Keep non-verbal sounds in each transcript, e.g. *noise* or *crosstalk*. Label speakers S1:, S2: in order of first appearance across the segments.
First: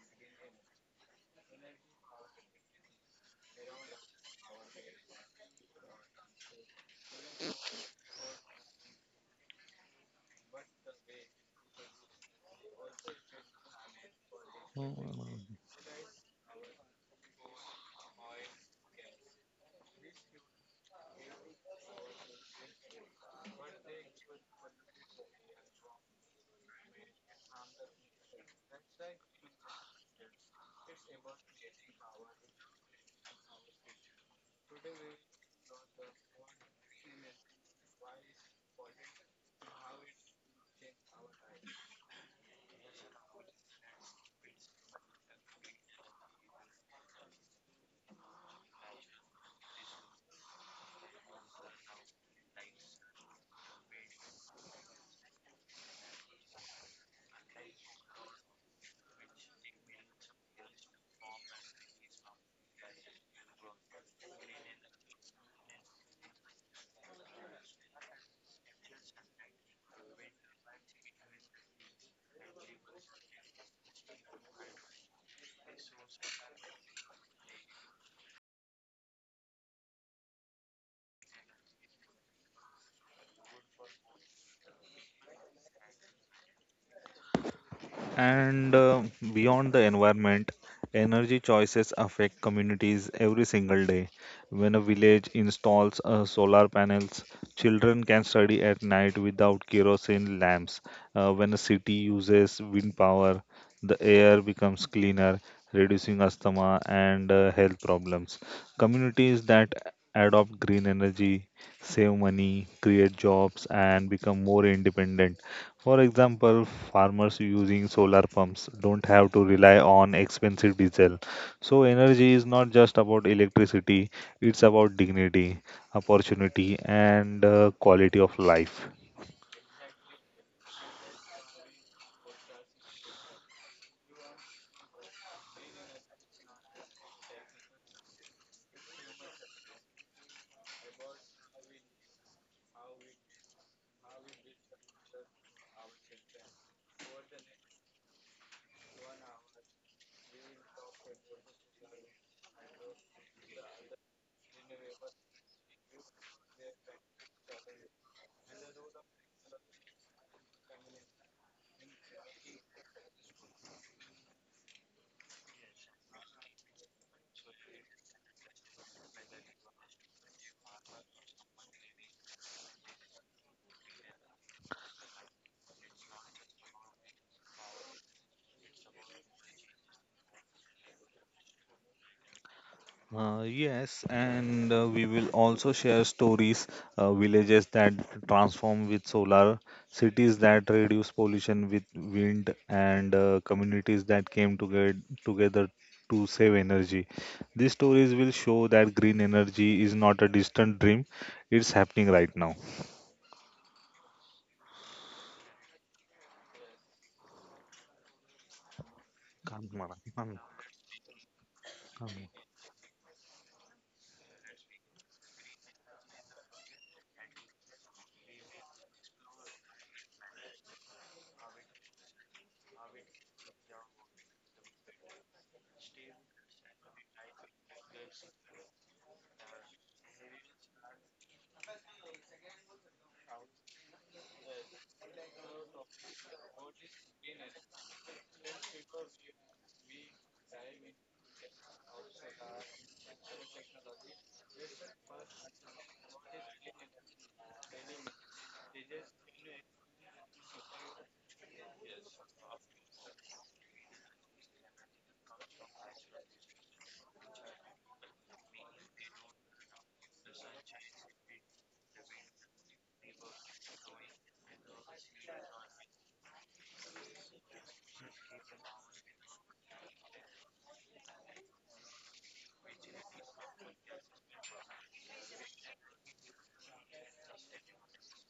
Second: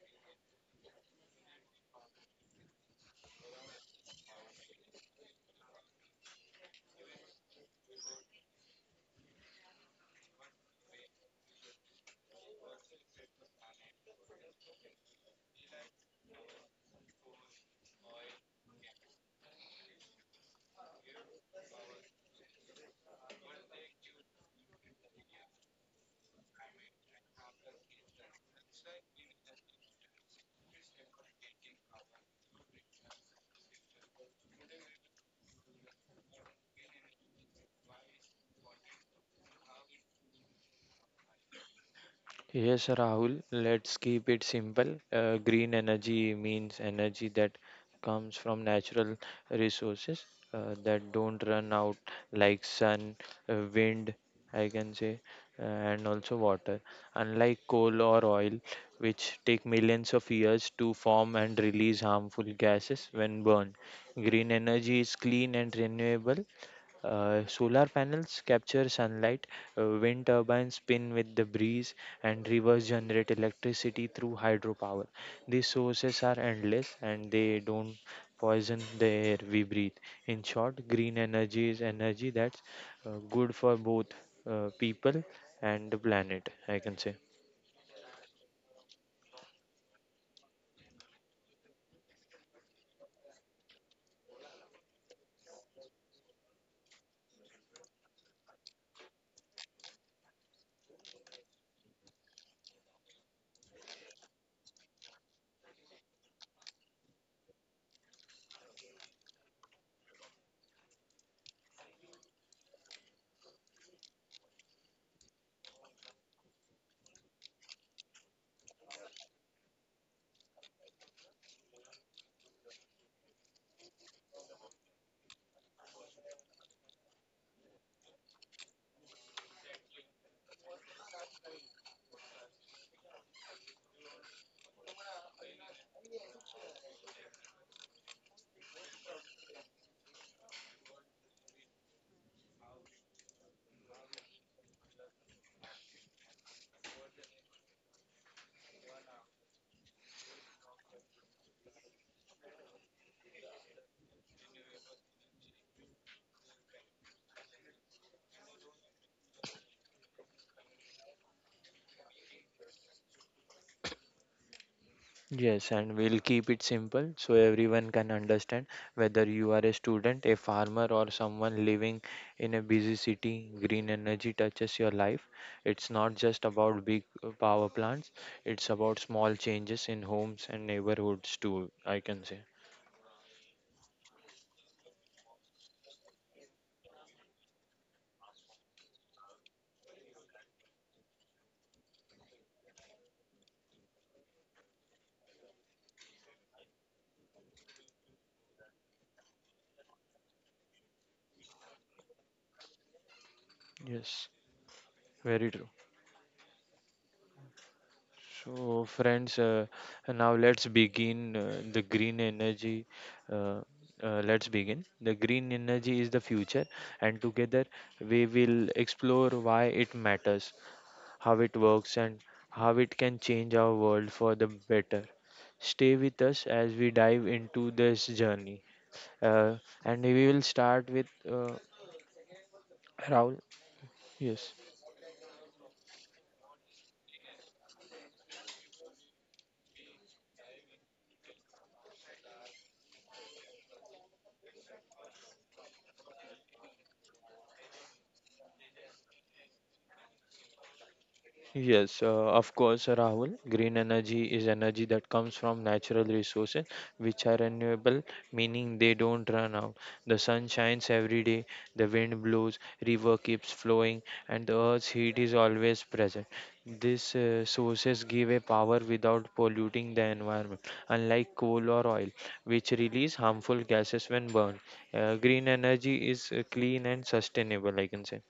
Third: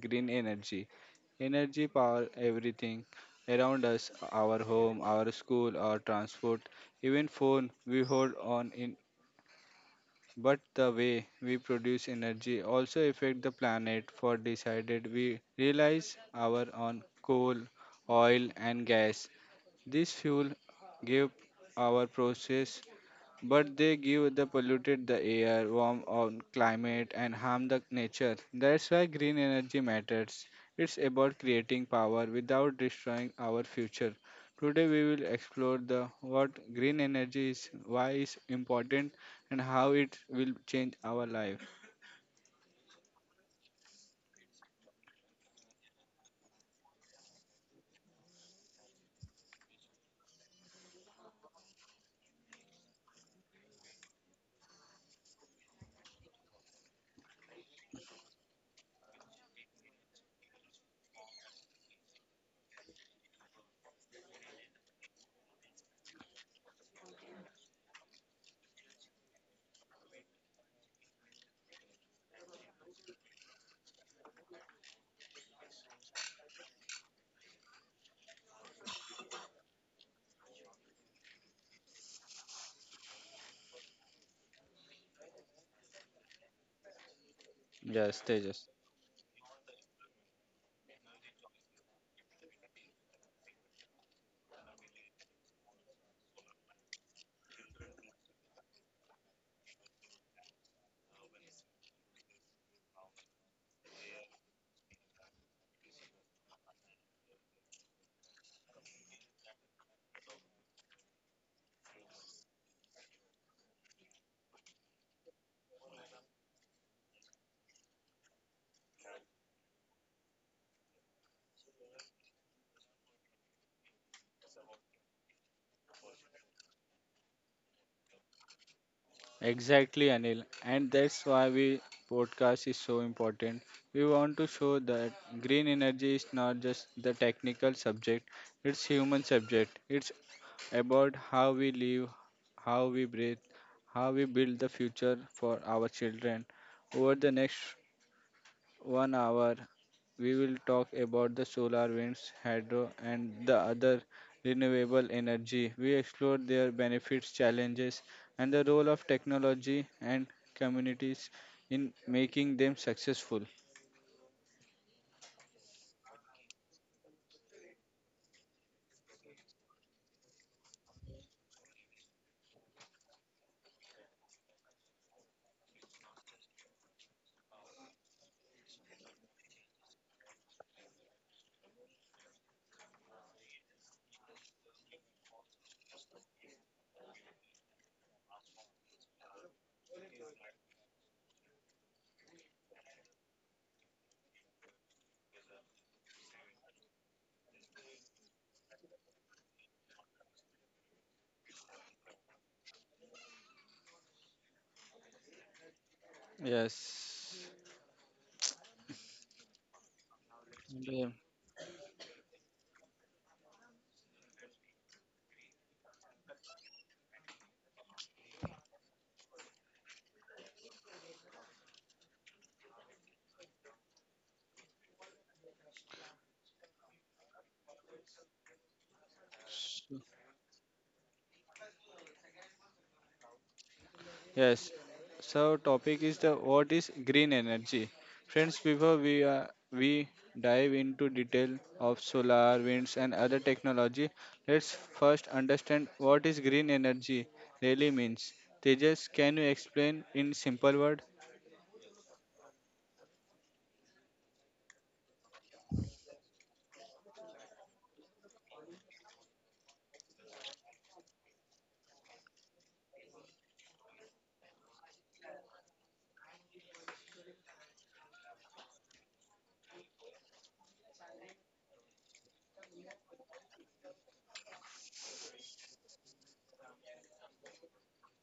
S1: green energy. Energy power everything around us our home, our school, our transport, even phone we hold on in. But the way we produce energy also affect the planet for decided we realize our on coal, oil and gas. This fuel give our process but they give the polluted the air, warm on climate and harm the nature. That's why green energy matters. It's about creating power without destroying our future. Today we will explore the what green energy is, why it's important and how it will change our life.
S2: Yes, Rahul, let's keep it simple. Green energy means energy that comes from natural resources that don't run out, like sun, wind, I can say, and also water. Unlike coal or oil, which take millions of years to form and release harmful gases when burned, green energy is clean and renewable. Solar panels capture sunlight, wind turbines spin with the breeze, and rivers generate electricity through hydropower. These sources are endless and they don't poison the air we breathe. In short, green energy is energy that's good for both people and the planet, I can say.
S1: Yes, Tejas.
S3: And Beyond the environment, and every single day, when a village installs solar panels, children can study kerosene lamps. When a city uses wind power, the air becomes cleaner, reducing asthma and health problems. Communities that adopt green energy save money, create jobs, and become more independent. For example, farmers using solar pumps don't have to rely on expensive diesel. So, energy is not just about electricity, it's about dignity, opportunity, and quality of life.
S1: Exactly, Anil. And that's why we podcast is so important. We want to show that green energy is not just the technical subject, it's human subject. It's about how we live, how we breathe, how we build the future for our children over the next 1 hour, we will talk about the solar, winds, hydro, and the other renewable energy. We explore their benefits, challenges, and the role of technology and communities in making them successful.
S2: Yes, and we'll keep it simple so everyone can understand whether you are a student, a farmer, or someone living in a busy city. Green energy touches your life. It's not just about big power plants, it's about small changes in homes and neighborhoods, too. I can say,
S3: Yes, and we will also share stories, villages that transform with solar, cities that reduce pollution with wind, and communities that came together to save energy. These stories will show that green energy is not a distant dream; it's happening right now.
S2: yes, very true.
S1: Yes.
S2: So, friends,
S3: Come, Mara,
S2: now
S3: come,
S2: let's
S1: Yeah.
S2: begin the green
S3: come.
S2: energy. Uh, let's begin. The green energy is the future, and together we will explore why it matters, how it works, and how it can change our world for the better. Stay with us as we dive into this journey. Uh, and we will start with Raul. Yes.
S1: Yes. So topic is the what is green energy? Friends, before we dive into detail of solar, winds and other technology, let's first understand what is green energy really means. Tejas, can you explain in simple word?
S2: Yes, of course, Rahul. Green energy is energy that comes from natural resources which are renewable, meaning they don't run out. The sun shines every day, the wind blows, river keeps flowing, and the earth's heat is always present. These sources give a power without polluting the environment, unlike coal or oil, which release harmful gases when burned. Green energy is clean and sustainable, I can say.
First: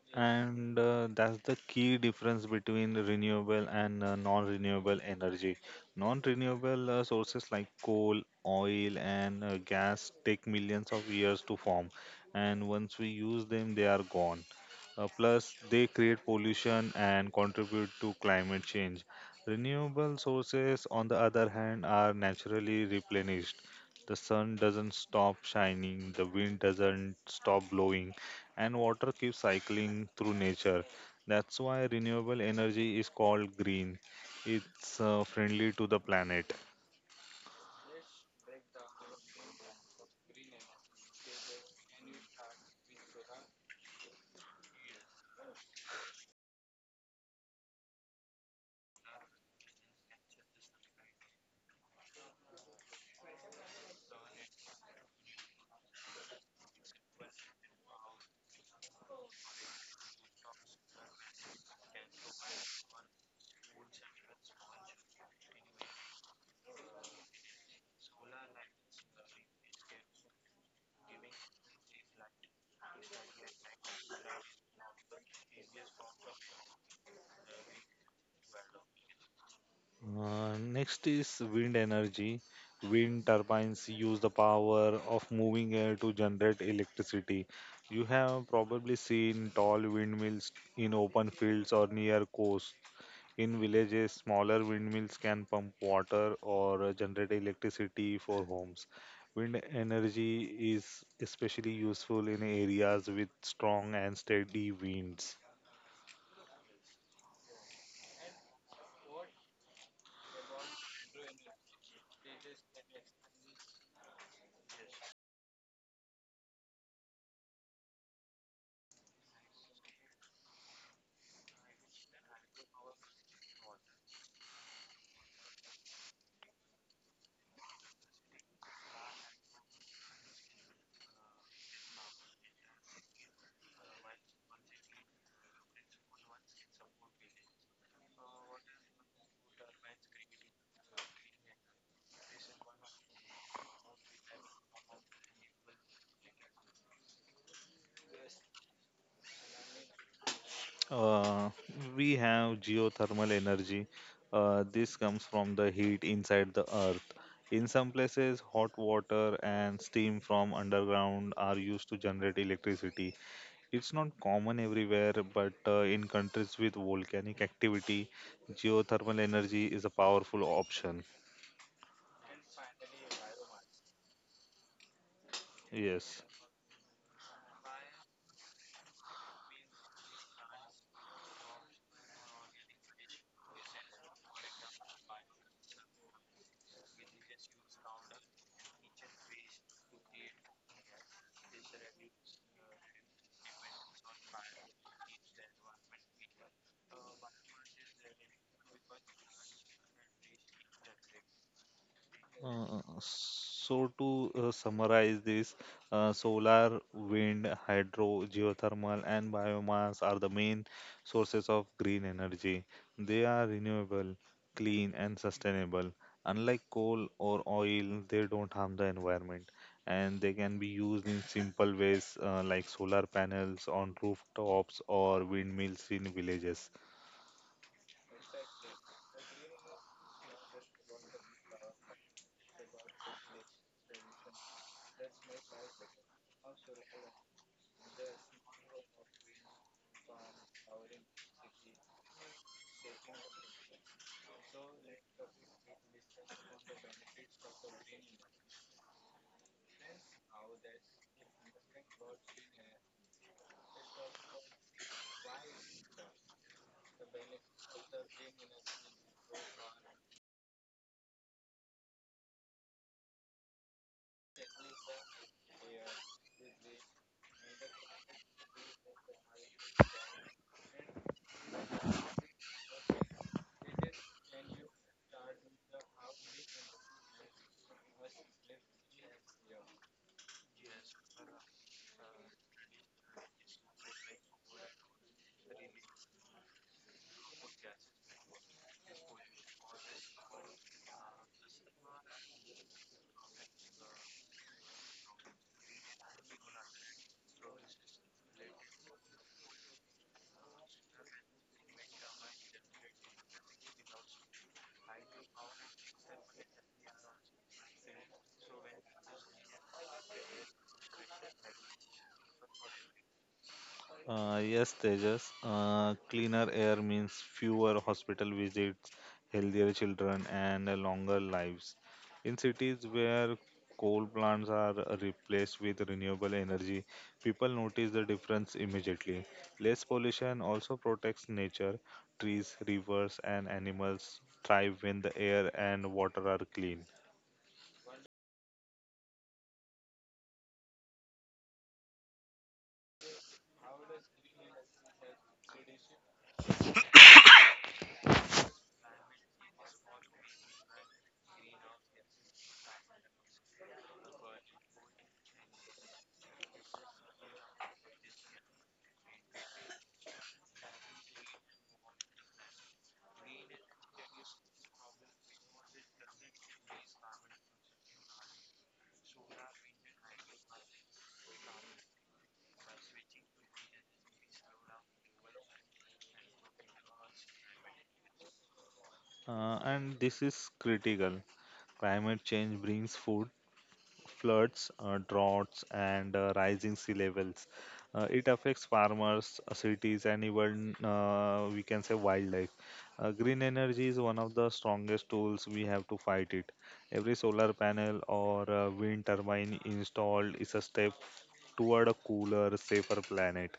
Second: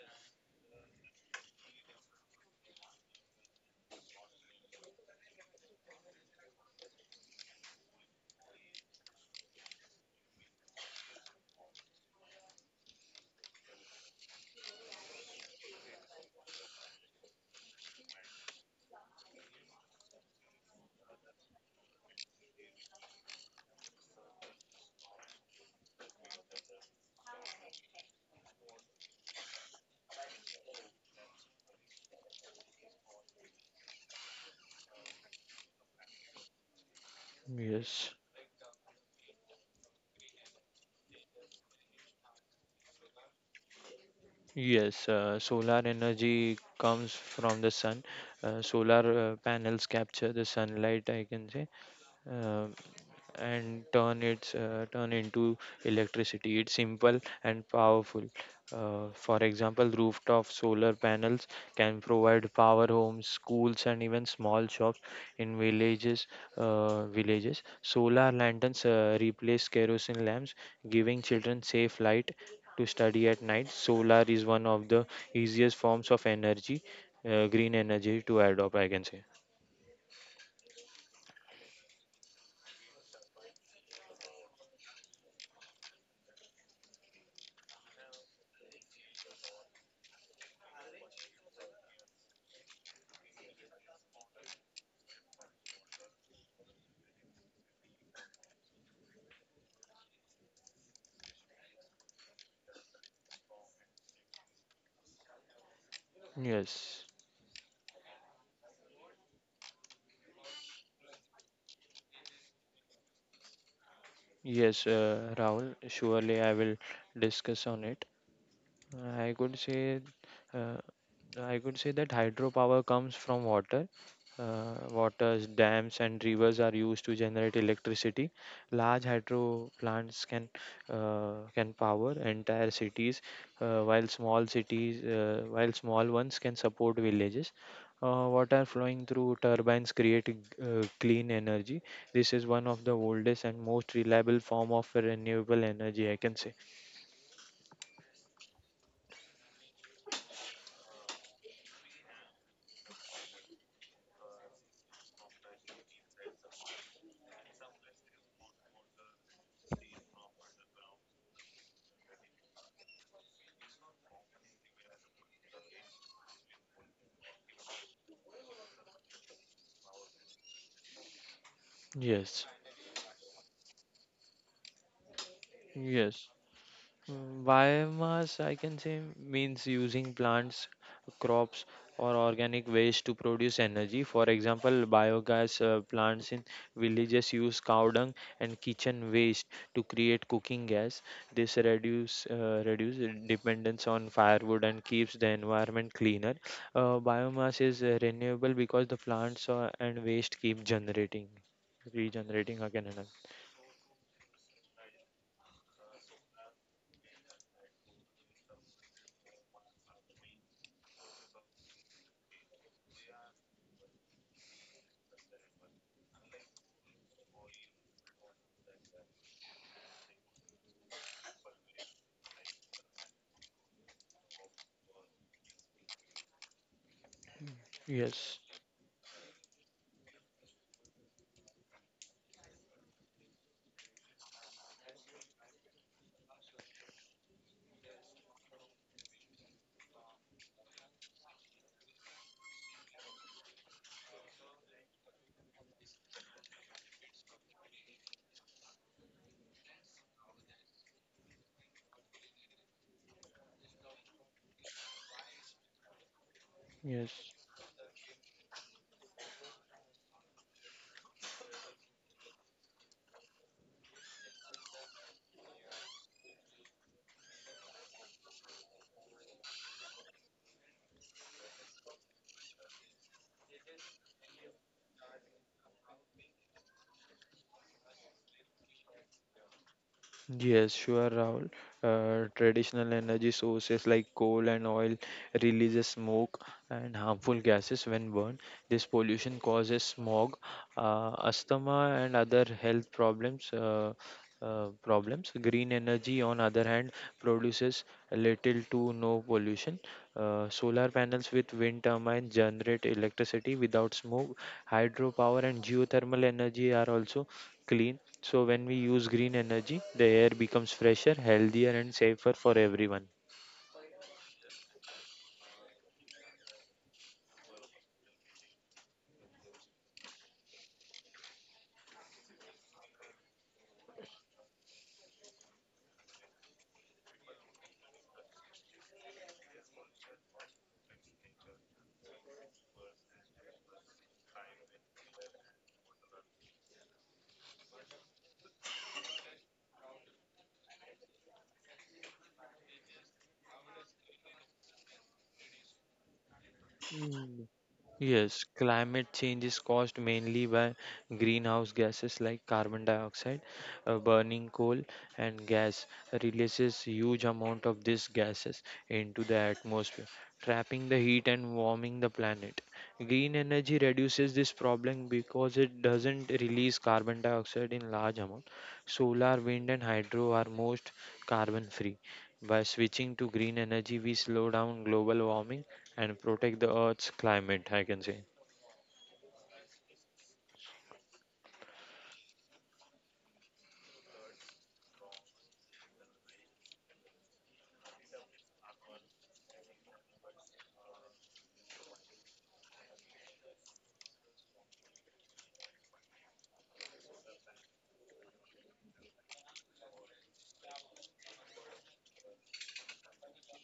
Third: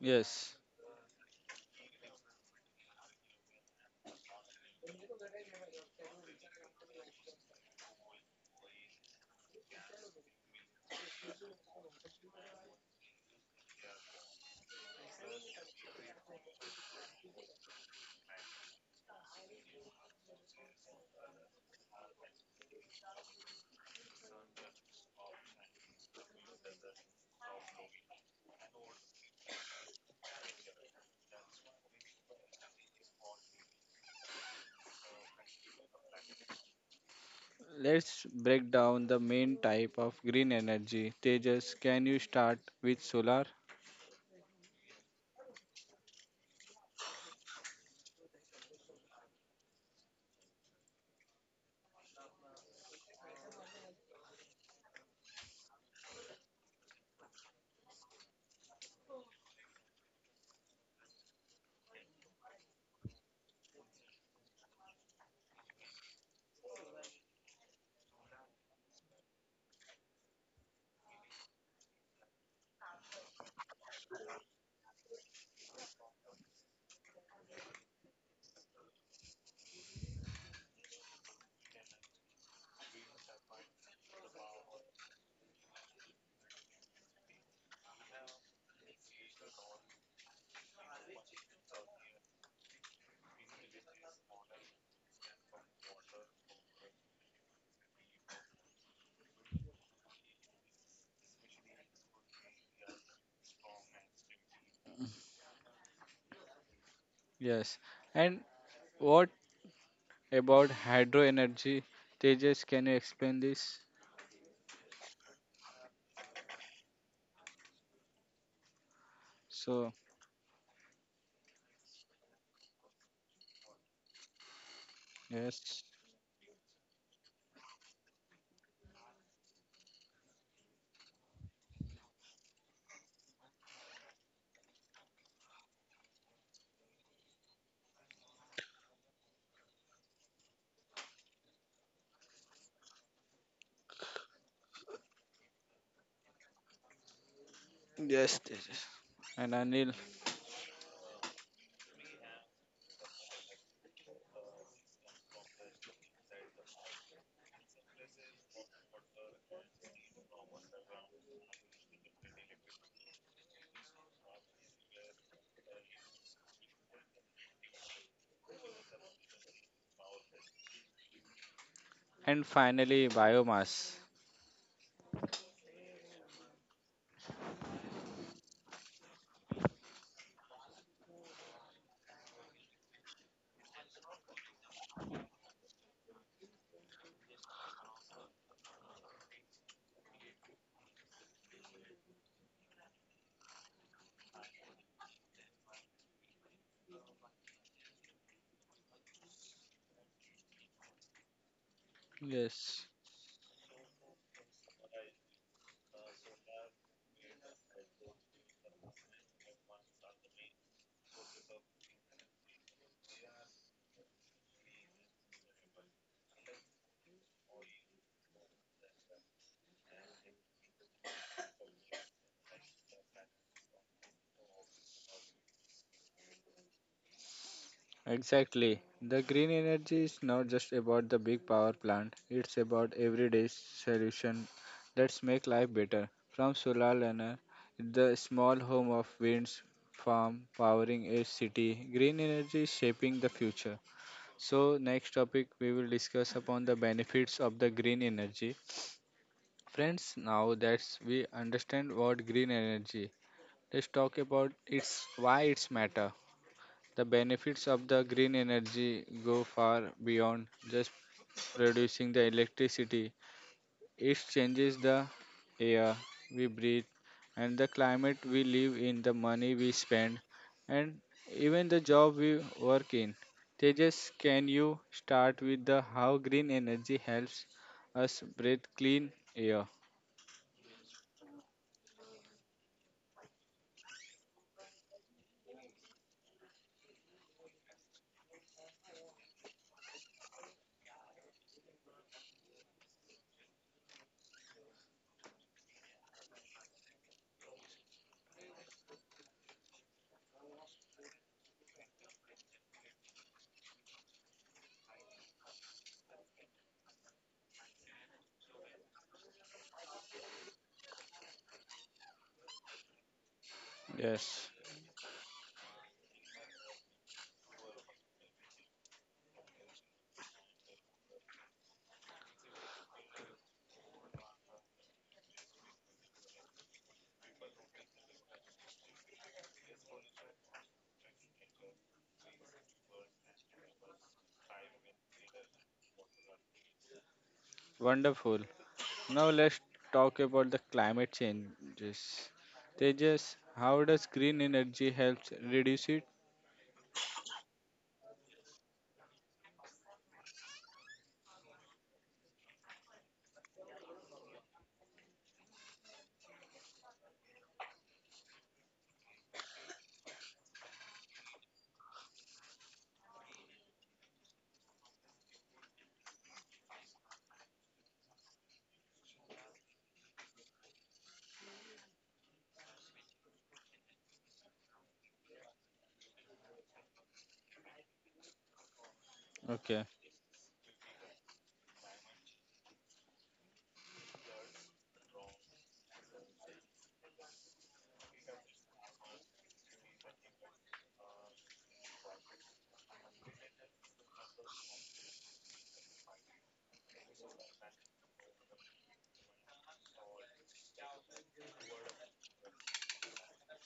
S1: Yes.
S3: And that's the key difference between the renewable and non-renewable energy. Non-renewable sources like coal, oil, and gas take millions of years to form, and once we use them, they are gone. Plus, they create pollution and contribute to climate change. Renewable sources, on the other hand, are naturally replenished. The sun doesn't stop shining, the wind doesn't stop blowing, and water keeps cycling through nature. That's why renewable energy is called green. It's friendly to the planet.
S2: Yes.
S1: Let's break down the main type of green energy. Tejas, can you start with solar?
S2: Yes, solar energy comes from the sun. Solar panels capture the sunlight, I can say, uh, and turn into electricity. It's simple and powerful. For example, rooftop solar panels can provide power homes, schools, and even small shops in villages. Solar lanterns replace kerosene lamps, giving children safe light to study at night. Solar is one of the easiest forms of energy, green energy to adopt. I can say
S3: Next is wind energy. Wind turbines use the power of moving air to generate electricity. You have probably seen tall windmills in open fields or near coasts. In villages, smaller windmills can pump water or generate electricity for homes. Wind energy is especially useful in areas with strong and steady winds.
S2: yes.
S1: Yes. And what about hydro energy? Tejas, can you explain this?
S2: Yes, Rahul, surely I will discuss on it. I could
S1: So,
S2: say uh, I could say that hydropower comes from water. Waters,
S1: yes.
S2: dams, and rivers are used to generate electricity. Large hydro plants can power entire cities, while small ones can support villages. Water flowing through turbines create clean energy. This is one of the oldest and most reliable form of renewable energy. I can say
S1: Yes, yes, yes. And Anil,
S3: Uh, we have geothermal energy. This comes from the heat inside the earth. In some places, hot water and steam from underground are used to generate electricity. It's not common everywhere, but in countries with volcanic activity, geothermal energy is a powerful option.
S1: and
S2: yes,
S1: finally, biomass.
S3: Yes.
S2: yes. Biomass, I can say, means using plants, crops, or organic waste to produce energy. For example, biogas plants in villages use cow dung and kitchen waste to create cooking gas. This reduce dependence on firewood and keeps the environment cleaner. Biomass is renewable because the plants and waste keep generating, regenerating
S3: Uh,
S2: again
S1: Yes,
S2: and again.
S3: so to uh, summarize this, solar, wind, hydro, geothermal, and biomass are the main sources of green energy. They are renewable, clean, and sustainable. Unlike coal or oil, they don't harm the environment, and they can be used in simple ways like solar panels on rooftops or windmills in villages.
S2: Yes,
S1: exactly. The green energy is not just about the big power plant, it's about everyday solution that make life better. From solar learner, the small home of winds farm powering a city, green energy is shaping the future. So next topic we will discuss upon the benefits of the green energy. Friends, now that we understand what green energy, let's talk about its why it's matter. The
S2: yes.
S1: benefits of the green energy go far beyond just producing the electricity. It changes the air we breathe and the climate we live in, the money we spend, and even the job we work in. Tejas, can you start with the how green energy helps us breathe clean air?
S2: Yes, sure, Rahul. Traditional energy sources like coal and oil releases smoke and harmful gases when burned. This pollution causes smog, asthma, and other health problems. Green energy, on other hand, produces little to no pollution. Solar panels with wind turbines generate electricity without smoke. Hydropower and geothermal energy are also clean. So when we use green energy, the air becomes fresher, healthier, and safer for everyone.
S1: Yes.
S3: Yes, Tejas. Cleaner air means fewer hospital visits, healthier children, and longer lives. In cities where coal plants are replaced with renewable energy, people notice the difference immediately. Less pollution also protects nature. Trees, rivers, and animals thrive when the air and water are clean.
S1: Wonderful. Now let's talk about the climate changes. Tejas, how does green energy helps reduce it?
S2: Yes, climate change is caused mainly by greenhouse gases like carbon dioxide. Burning coal and gas releases huge amount of these gases into the atmosphere, trapping the heat and warming the planet. Green energy reduces this problem because it doesn't release carbon dioxide in large amount. Solar, wind and hydro are most carbon free. By switching to green energy, we slow down global warming and protect the Earth's climate, I can say.
S1: Okay,
S3: And this is critical. Climate change brings food, floods, droughts, and rising sea levels. It affects farmers, cities, and even we can say wildlife. Green energy is one of the strongest tools we have to fight it. Every solar panel or wind turbine installed is a step toward a cooler, safer planet.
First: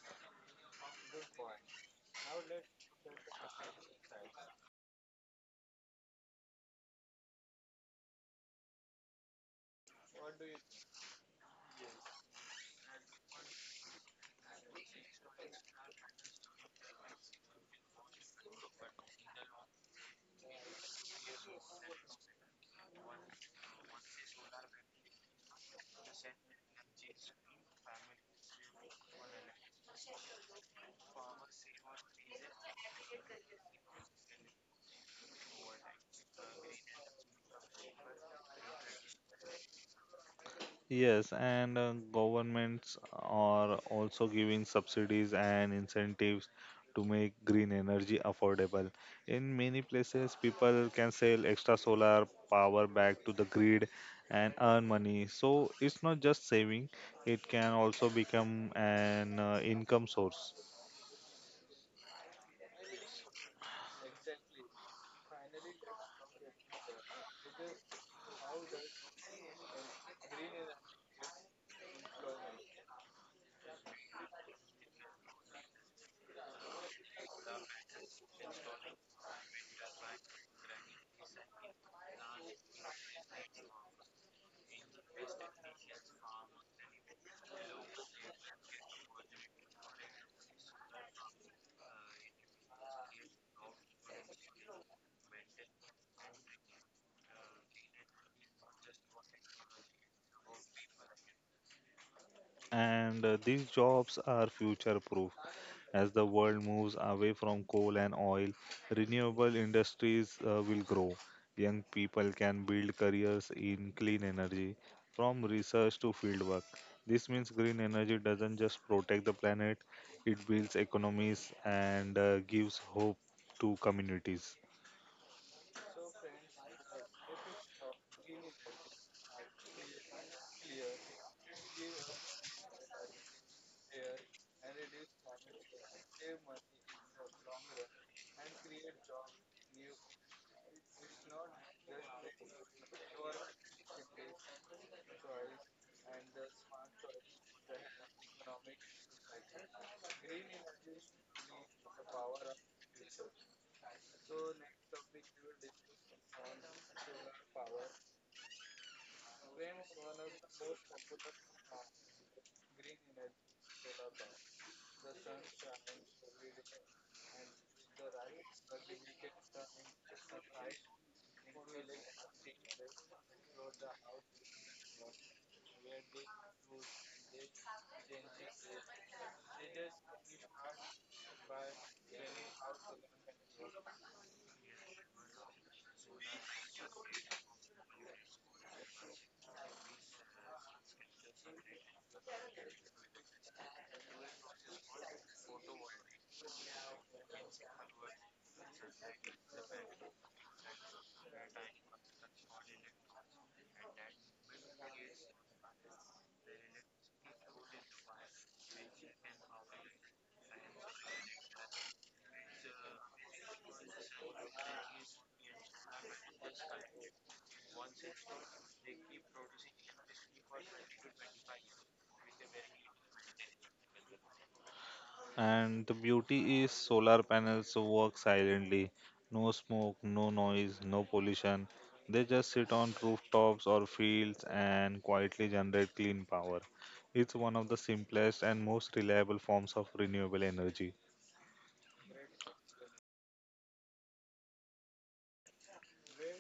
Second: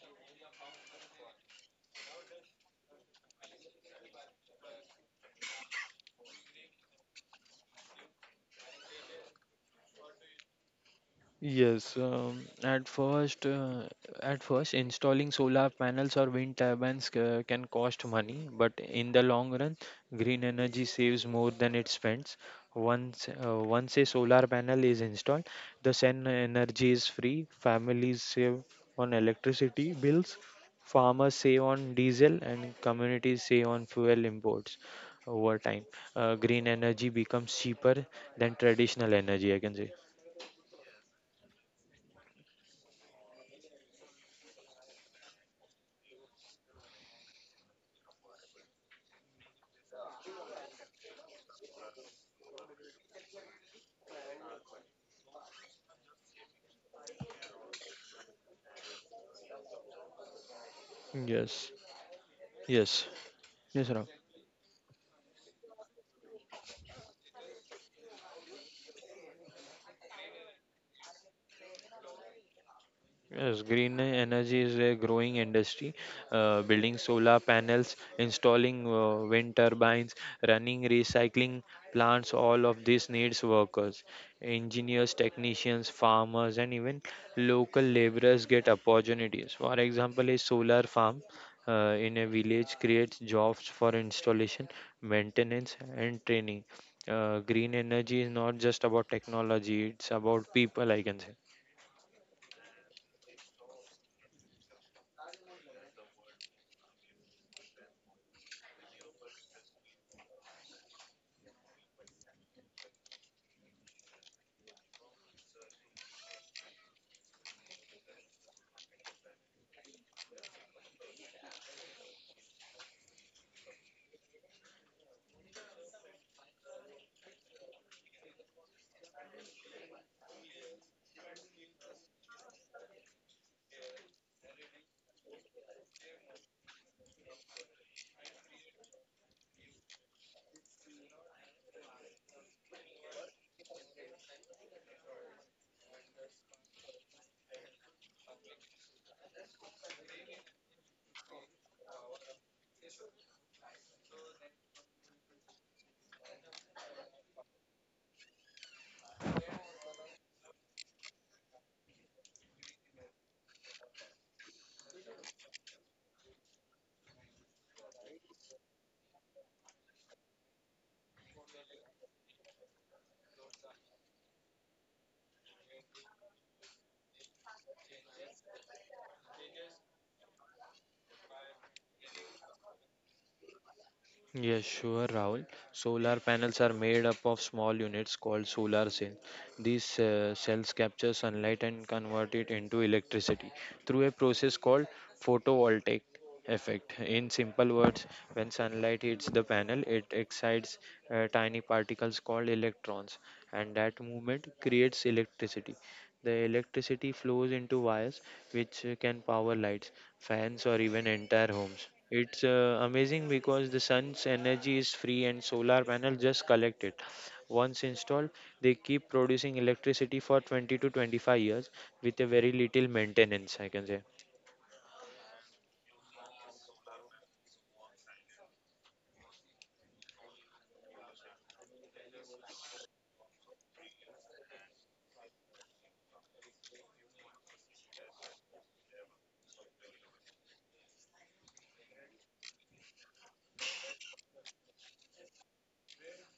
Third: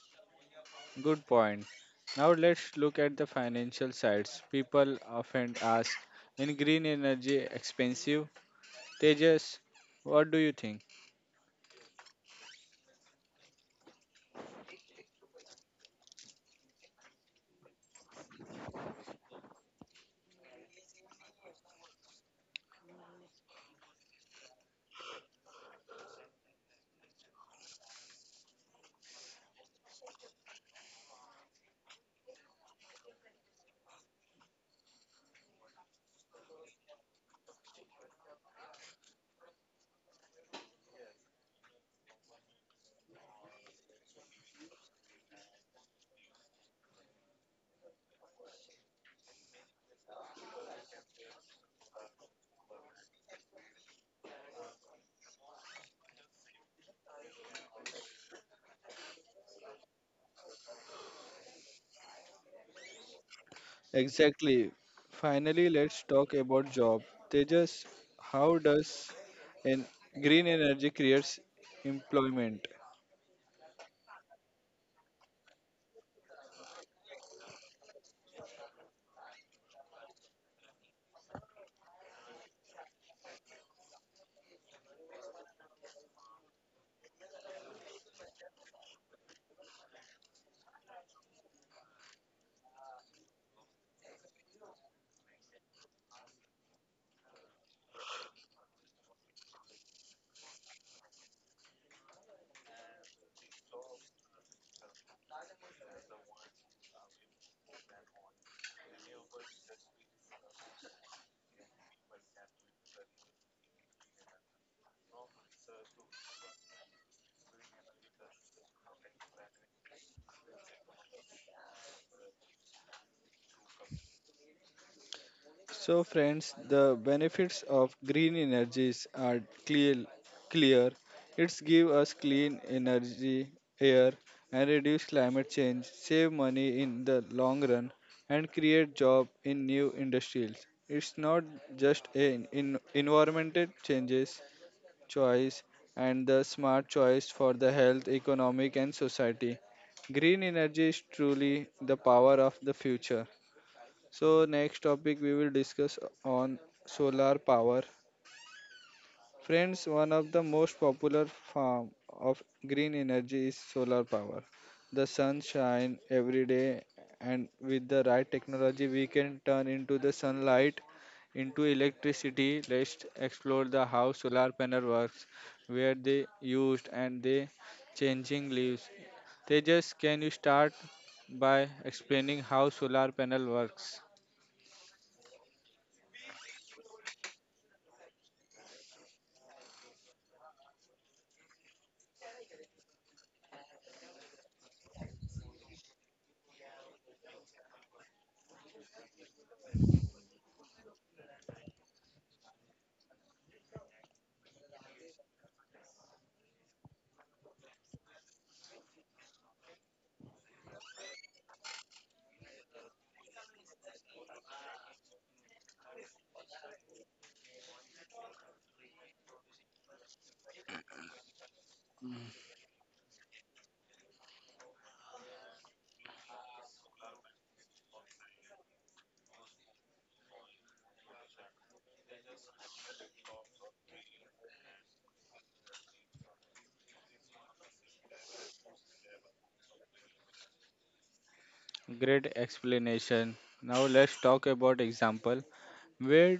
S1: good point. Now let's look at the financial sides. People often ask, in green energy expensive? Tejas, what do you think?
S2: Yes, at first, installing solar panels or wind turbines can cost money, but in the long run, green energy saves more than it spends. Once a solar panel is installed, the sun energy is free. Families save on electricity bills, farmers save on diesel, and communities save on fuel imports. Over time, green energy becomes cheaper than traditional energy. I can say
S3: Yes, and governments are also giving subsidies and incentives to make green energy affordable. In many places, people can sell extra solar power back to the grid and earn money. So it's not just saving, it can also become an income source.
S2: yes. Yes. Yes, Rob.
S1: Exactly. Finally, let's talk about job. Tejas, how does an green energy creates employment?
S2: Yes, green energy is a growing industry. Building solar panels, installing wind turbines, running recycling plants, all of this needs workers. Engineers, technicians, farmers, and even local laborers get opportunities. For example, a solar farm in a village creates jobs for installation, maintenance, and training. Green energy is not just about technology, it's about people, I can say.
S3: And these jobs are future proof. As the world moves away from coal and oil, renewable industries will grow. Young people can build careers in clean energy from research to fieldwork. This means green energy doesn't just protect the planet, it builds economies and gives hope to communities.
S1: So, friends, the benefits of green energies are clear. Clear. It's give us clean energy, air, and reduce climate change, save money in the long run, and create job in new industries. It's not just an in environmental changes choice and the smart choice for the health, economic, and society. Green energy is truly the power of the future. So next topic we will discuss on solar power. Friends, one of the most popular form of green energy is solar power. The sun shine every day and with the right technology we can turn into the sunlight into electricity. Let's explore the how solar panel works, where they used and they changing leaves. Tejas, can you start by explaining how solar panel works?
S2: Yes, sure, Rahul. Solar panels are made up of small units called solar cells. These cells capture sunlight and convert it into electricity through a process called photovoltaic effect. In simple words, when sunlight hits the panel, it excites tiny particles called electrons, and that movement creates electricity. The electricity flows into wires, which can power lights, fans, or even entire homes. It's amazing because the sun's energy is free and solar panels just collect it. Once installed, they keep producing electricity for 20 to 25 years with a very little maintenance, I can say.
S3: And the beauty is solar panels work silently. No smoke, no noise, no pollution. They just sit on rooftops or fields and quietly generate clean power. It's one of the simplest and most reliable forms of renewable energy.
S1: Great explanation. Now let's talk about example. Where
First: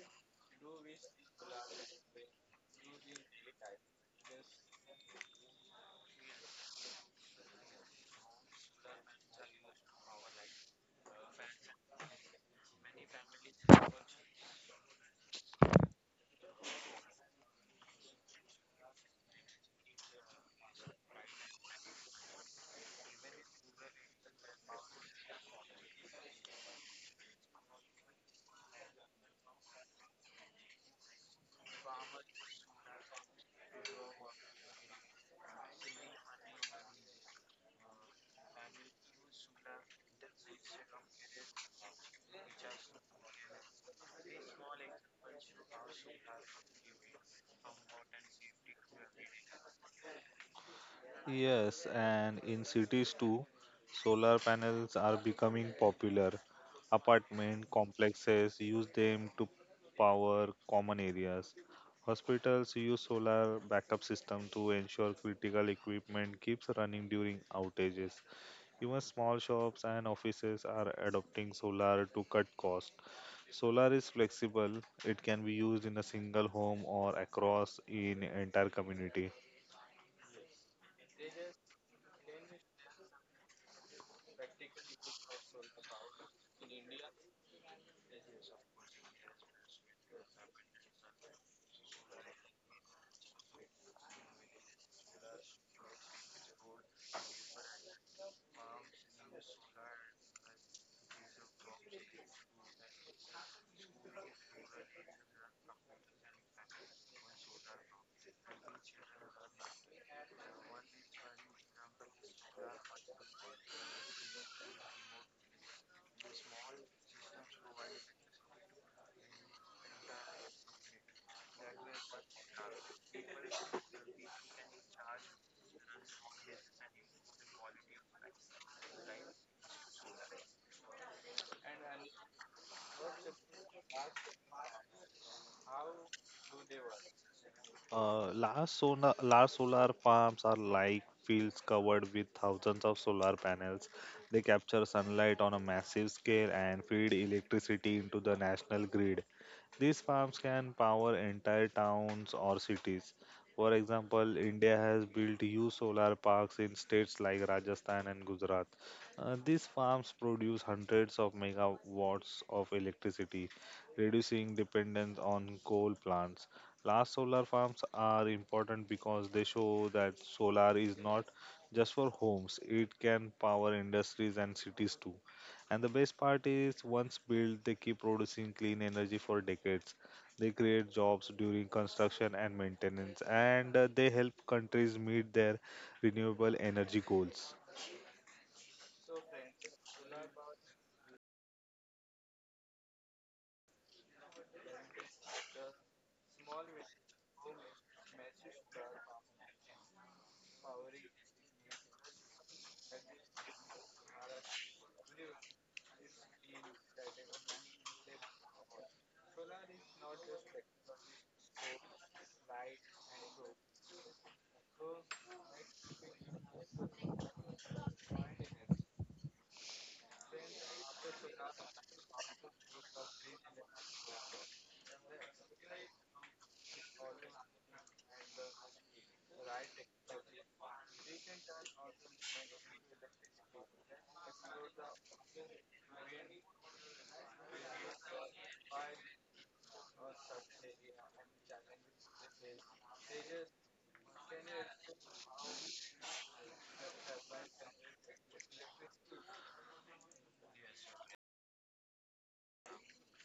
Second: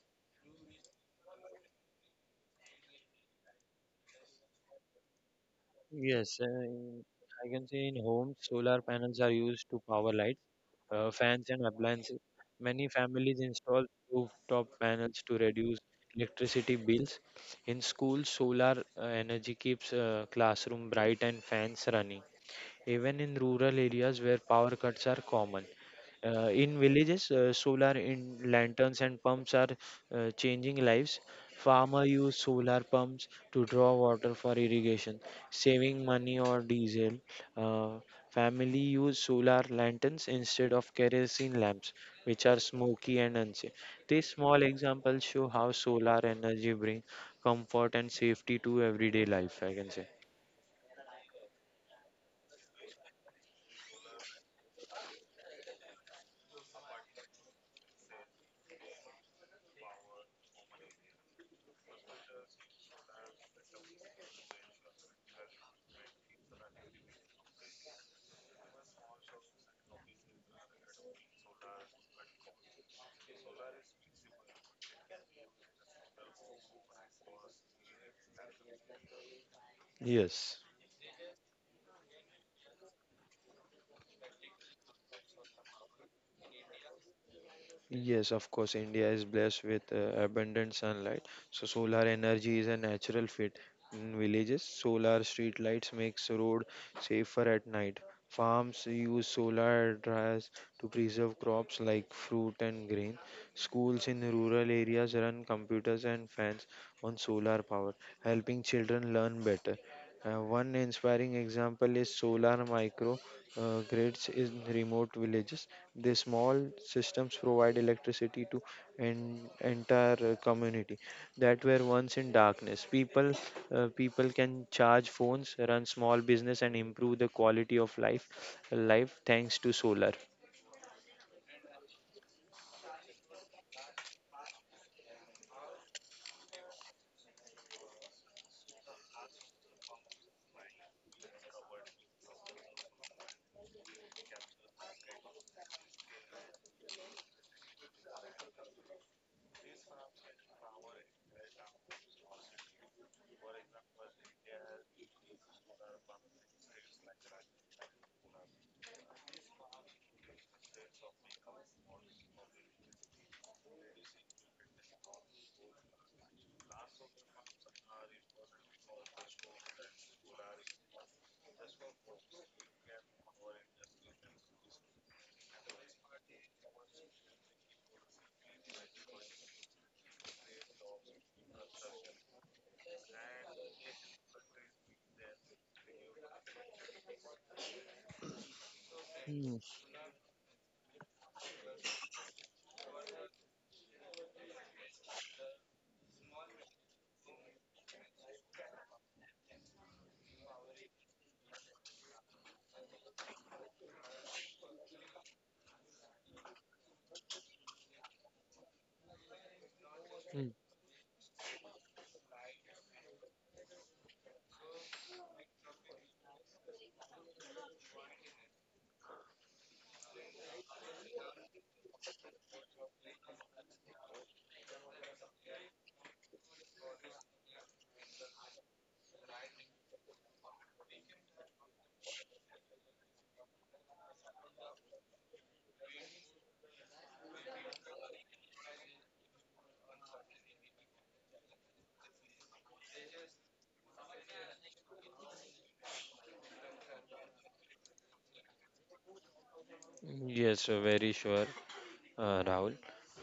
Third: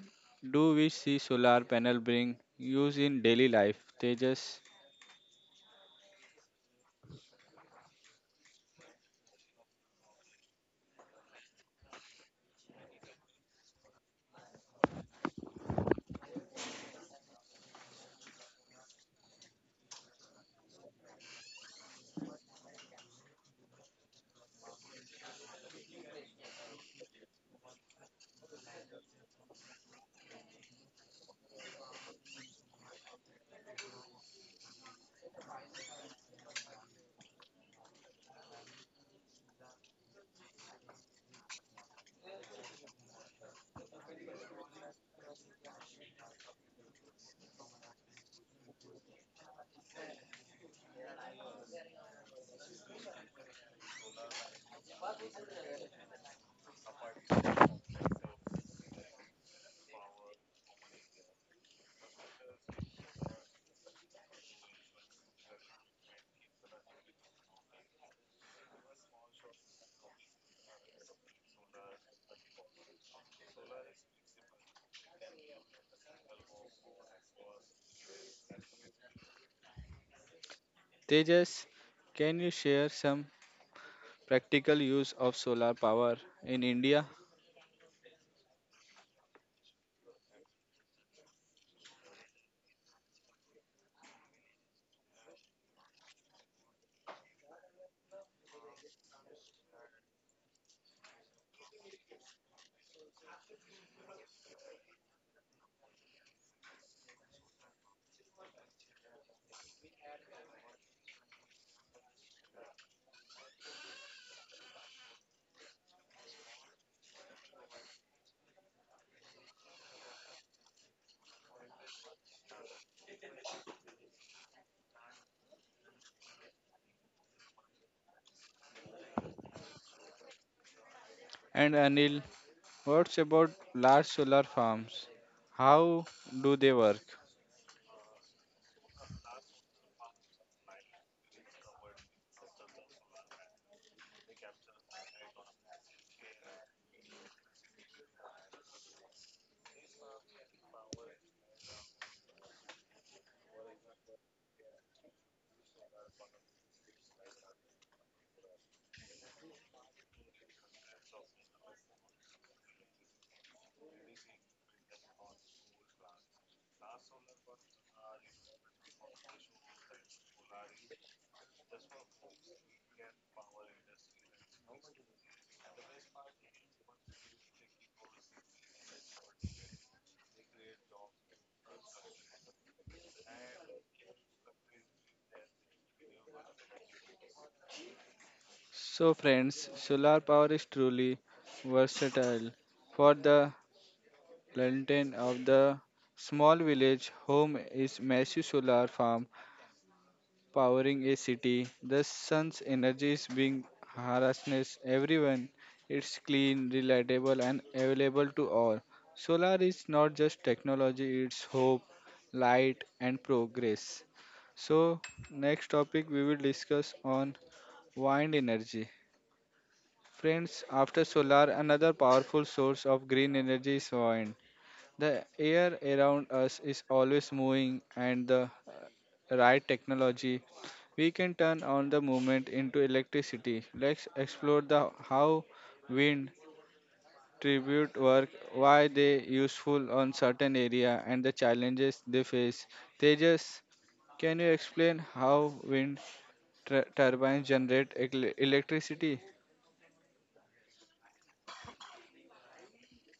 S1: do we see solar panel being used in daily life? Tejas,
S2: Yes, I can say in homes, solar panels are used to power lights fans and appliances. Many families install rooftop panels to reduce electricity bills. In schools, solar energy keeps classroom bright and fans running even in rural areas where power cuts are common. In villages, solar in lanterns and pumps are changing lives. Farmer use solar pumps to draw water for irrigation, saving money or diesel. Uh, Family use solar lanterns instead of kerosene lamps, which are smoky and unsafe. These small examples show how solar energy brings comfort and safety to everyday life. I can say
S3: Yes, and in cities too, solar panels are becoming popular. Apartment complexes use them to power common areas. Hospitals use solar backup system to ensure critical equipment keeps running during outages. Even small shops and offices are adopting solar to cut costs. Solar is flexible. It can be used in a single home or across in entire community.
S2: yes.
S1: Tejas, can you share some practical use of solar power in India?
S2: Yes, of course, India is blessed with abundant sunlight. So solar energy is a natural fit in villages. Solar street lights makes road safer at night. Farms use solar dryers to preserve crops like fruit and grain. Schools in rural areas run computers and fans on solar power, helping children learn better. One inspiring example is Solar Micro grids in remote villages. These small systems provide electricity to an entire community that were once in darkness. People can charge phones, run small business, and improve the quality of life thanks to solar.
S1: And Anil, what's about large solar farms? How do they work?
S3: Large solar farms are like fields covered with thousands of solar panels. They capture sunlight on a massive scale and feed electricity into the national grid. These farms can power entire towns or cities. For example, India has built huge solar parks in states like Rajasthan and Gujarat. These farms produce hundreds of megawatts of electricity, reducing dependence on coal plants. Large solar farms are important because they show that solar is not just for homes, it can power industries and cities too. And the best part is, once built, they keep producing clean energy for decades. They create jobs during construction and maintenance, and they help countries meet their renewable energy goals.
S1: So
S2: Mm.
S1: friends, solar power is truly versatile for the Lantern of the small village home is massive solar farm powering a city. The sun's energy is being harnessed everyone. It's clean, reliable and available to all. Solar is not just technology, it's hope, light and progress. So next topic we will discuss on wind energy. Friends, after solar, another powerful source of green energy is wind. The air around us is always moving, and the right technology, we can turn on the movement into electricity. Let's explore the how wind tribute work, why they useful on certain area, and the challenges they face. Tejas, can you explain how wind turbines generate electricity?
S2: Yes, Rahul.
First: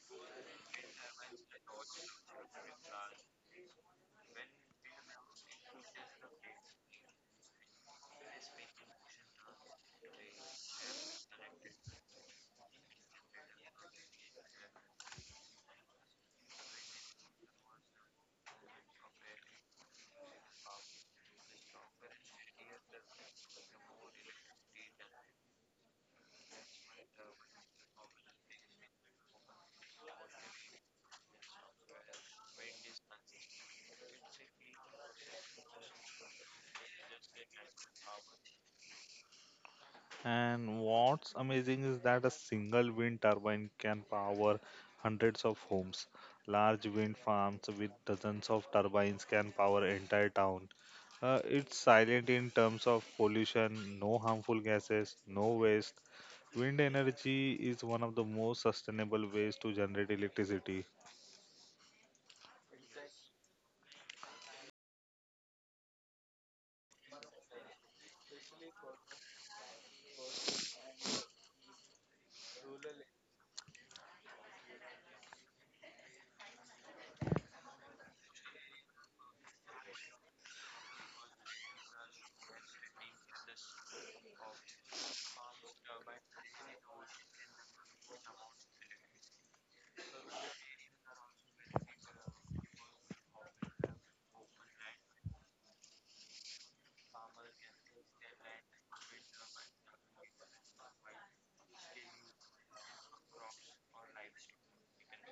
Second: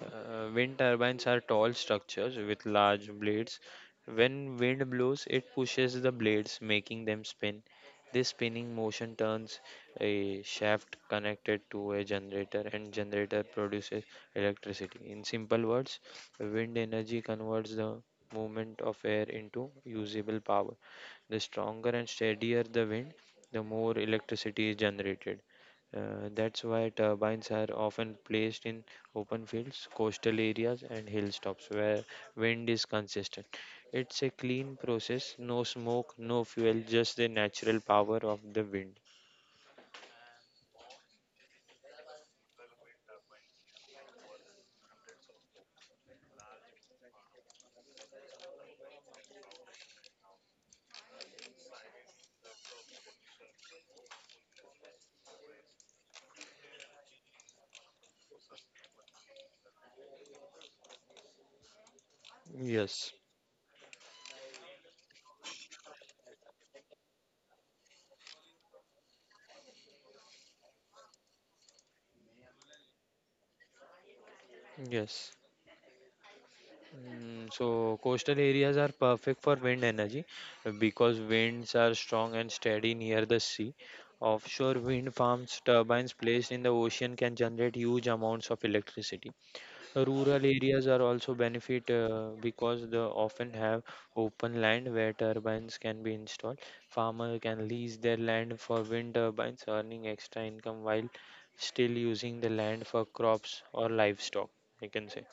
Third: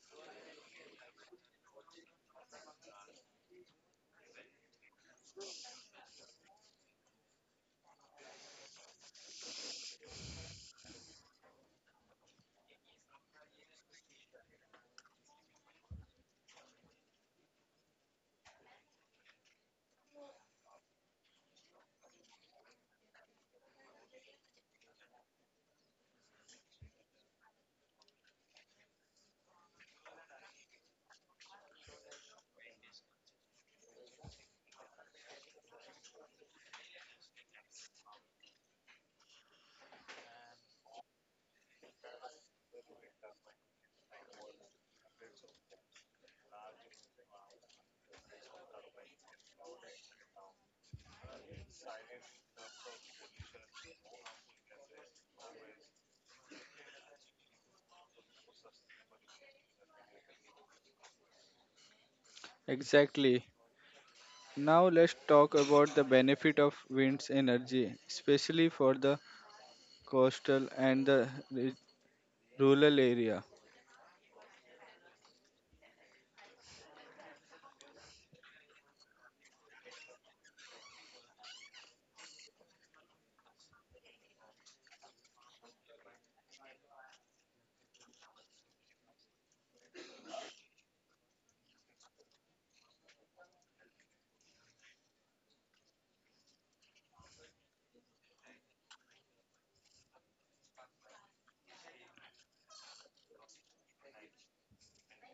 S2: Wind turbines are tall structures with large blades. When wind blows, it pushes the blades, making them spin. This spinning motion turns a shaft connected to a generator, and generator produces electricity. In simple words, wind energy converts the movement of air into usable power. The stronger and steadier the wind, the more electricity is generated. That's why turbines are often placed in open fields, coastal areas, and hilltops where wind is consistent. It's a clean process, no smoke, no fuel, just the natural power of the wind.
S3: And what's amazing is that a single wind turbine can power hundreds of homes. Large wind farms with dozens of turbines can power entire town. It's silent in terms of pollution, no harmful gases, no waste. Wind energy is one of the most sustainable ways to generate electricity.
S2: Yes,
S1: Exactly. Now let's talk about the benefit of wind's energy, especially for the coastal and the rural area.
S2: yes. So coastal areas are perfect for wind energy because winds are strong and steady near the sea. Offshore wind farms, turbines placed in the ocean can generate huge amounts of electricity. Rural areas are also benefit because they often have open land where turbines can be installed. Farmer can lease their land for wind turbines, earning extra income while still using the land for crops or livestock. I can say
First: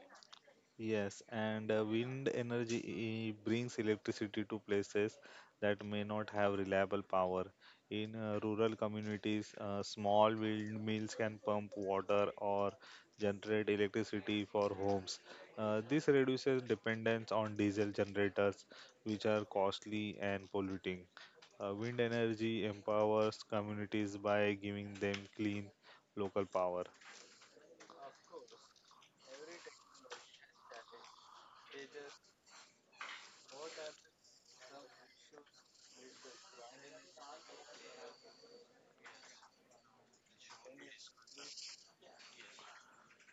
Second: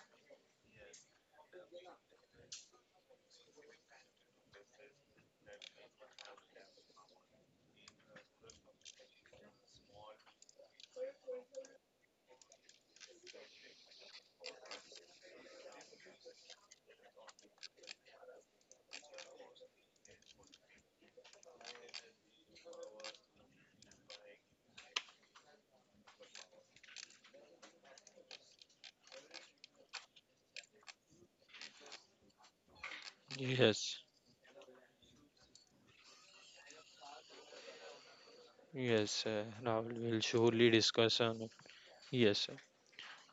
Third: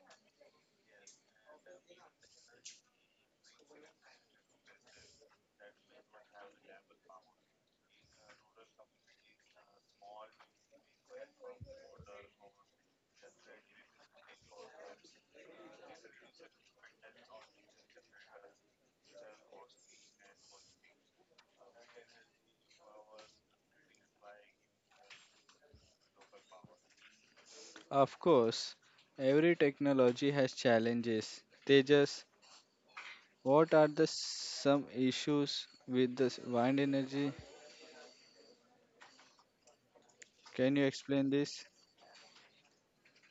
S3: Yes, and wind energy brings electricity to places that may not have reliable power. In rural communities, small windmills can pump water or generate electricity for homes. This reduces dependence on diesel generators, which are costly and polluting. Wind energy empowers communities by giving them clean local power.
S1: Of course, every technology has challenges. They just what are
S2: yes.
S1: the some issues with this wind energy?
S2: Yes. Rahul will surely
S1: Can you
S2: discuss
S1: explain
S2: on it.
S1: this?
S2: Yes, sir.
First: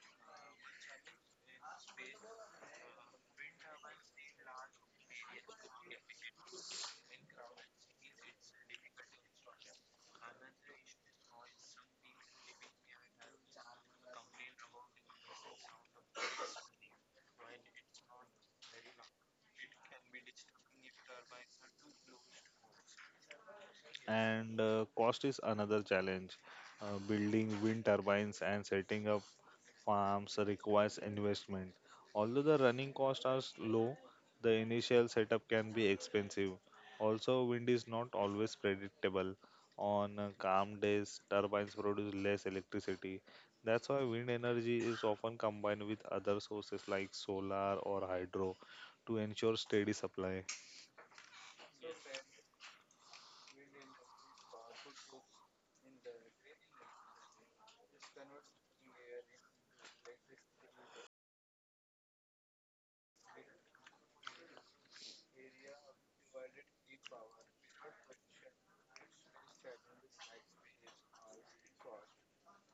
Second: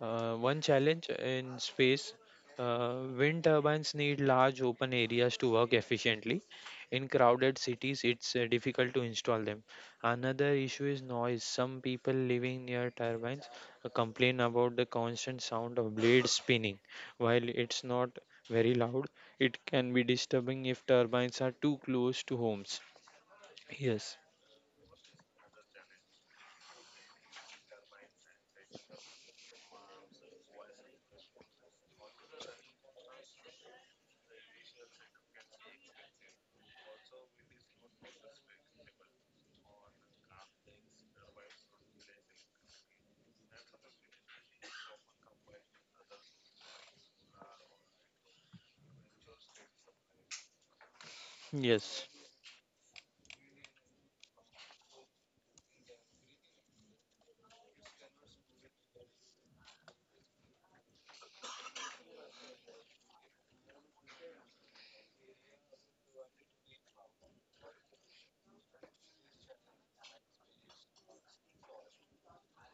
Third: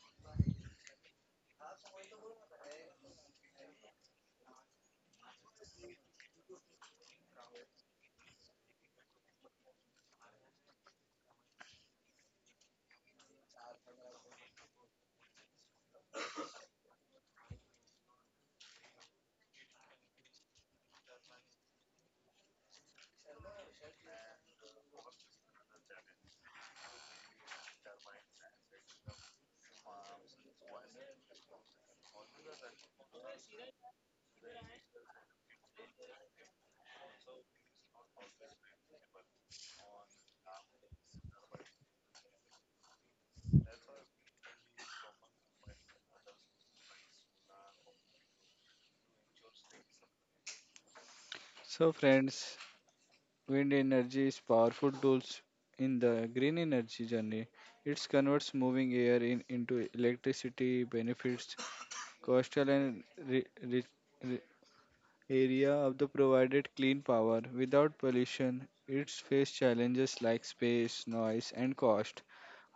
S2: One challenge in space. Wind turbines need large open areas to work efficiently. In crowded cities, it's difficult to install them. Another issue is noise. Some people living near turbines complain about the constant sound of blades spinning. While it's not very loud, it can be disturbing if turbines are too close to homes. Yes,
S3: And cost is another challenge. Building wind turbines and setting up farms requires investment. Although the running costs are low, the initial setup can be expensive. Also, wind is not always predictable. On calm days, turbines produce less electricity. That's why wind energy is often combined with other sources like solar or hydro to ensure steady supply.
S1: So
S2: yes,
S1: friends, wind energy is powerful tools in the green energy journey. It converts moving air in, into electricity benefits coastal and re, re, area of the provided clean power without pollution it's faced challenges like space noise and cost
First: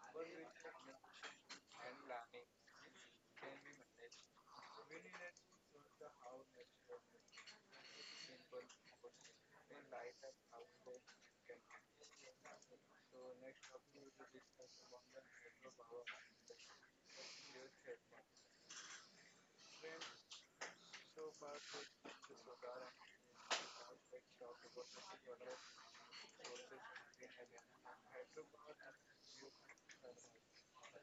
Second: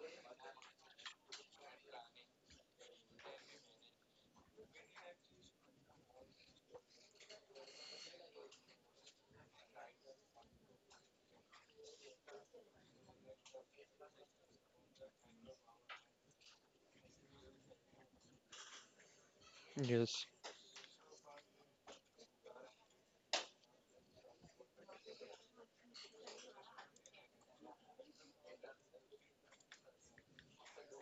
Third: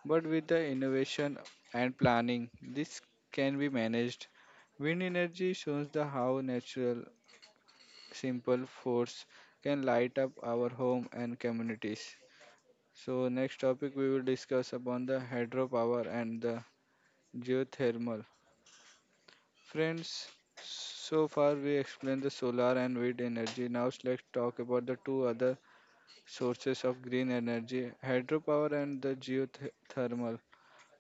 S1: but with the innovation and planning this can be managed wind energy shows the how natural simple force can light up our home and communities so next topic we will discuss upon the hydropower and the geothermal friends
S2: yes.
S1: so far we explained the solar and wind energy now let's talk about the two other sources of green energy, hydropower and the geothermal.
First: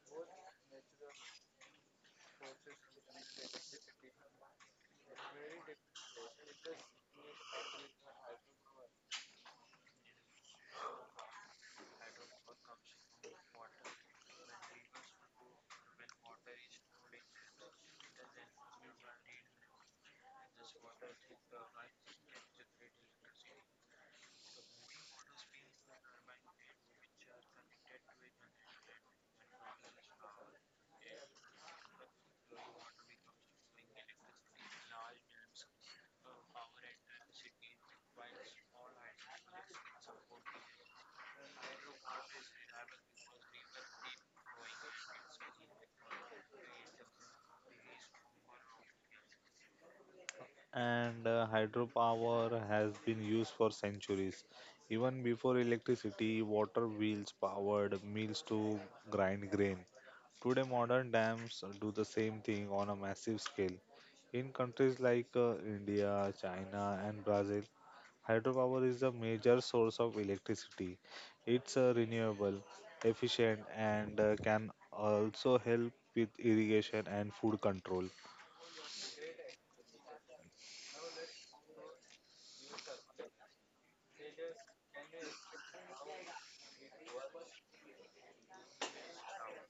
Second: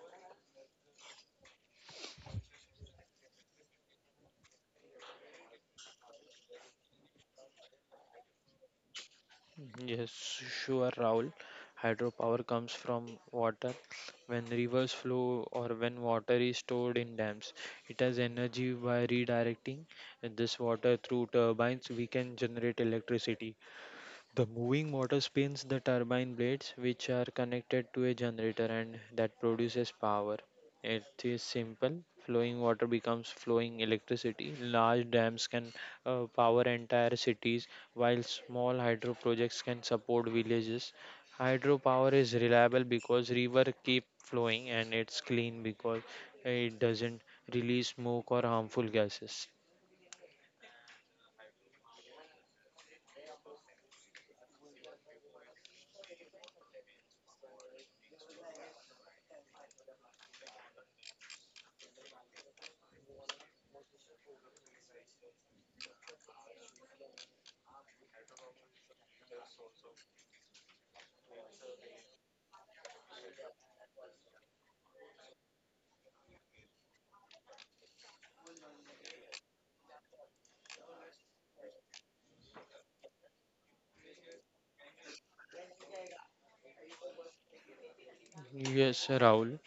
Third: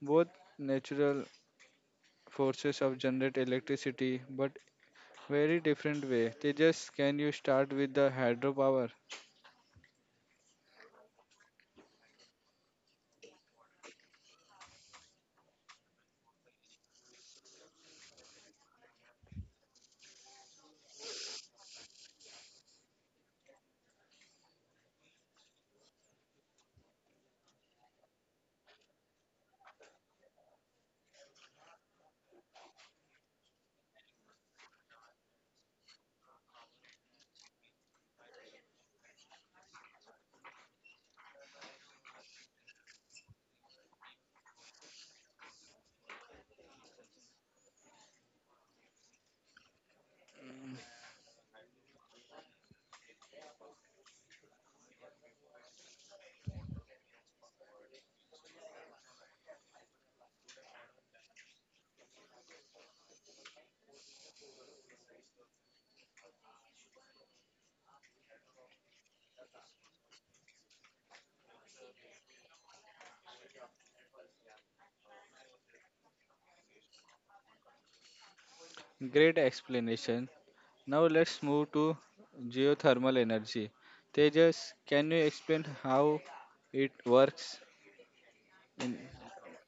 S1: Both natural forces of generate electricity, but very different way. Tejas, can you start with the hydropower?
S2: Yes, sure, Rahul. Hydropower comes from water. When rivers flow or when water is stored in dams, it has energy. By redirecting this water through turbines, we can generate electricity. The moving motor spins the turbine blades, which are connected to a generator, and that produces power. It is simple. Flowing water becomes flowing electricity. Large dams can power entire cities, while small hydro projects can support villages. Hydropower is reliable because river keep flowing, and it's clean because it doesn't release smoke or harmful gases.
S3: And hydropower has been used for centuries. Even before electricity, water wheels powered mills to grind grain. Today, modern dams do the same thing on a massive scale. In countries like India, China, and Brazil, hydropower is a major source of electricity. It's renewable, efficient, and can also help with irrigation and food control.
S1: Great explanation. Now let's move to geothermal energy. Tejas, can you explain how it works? In
S2: Yes, Rahul.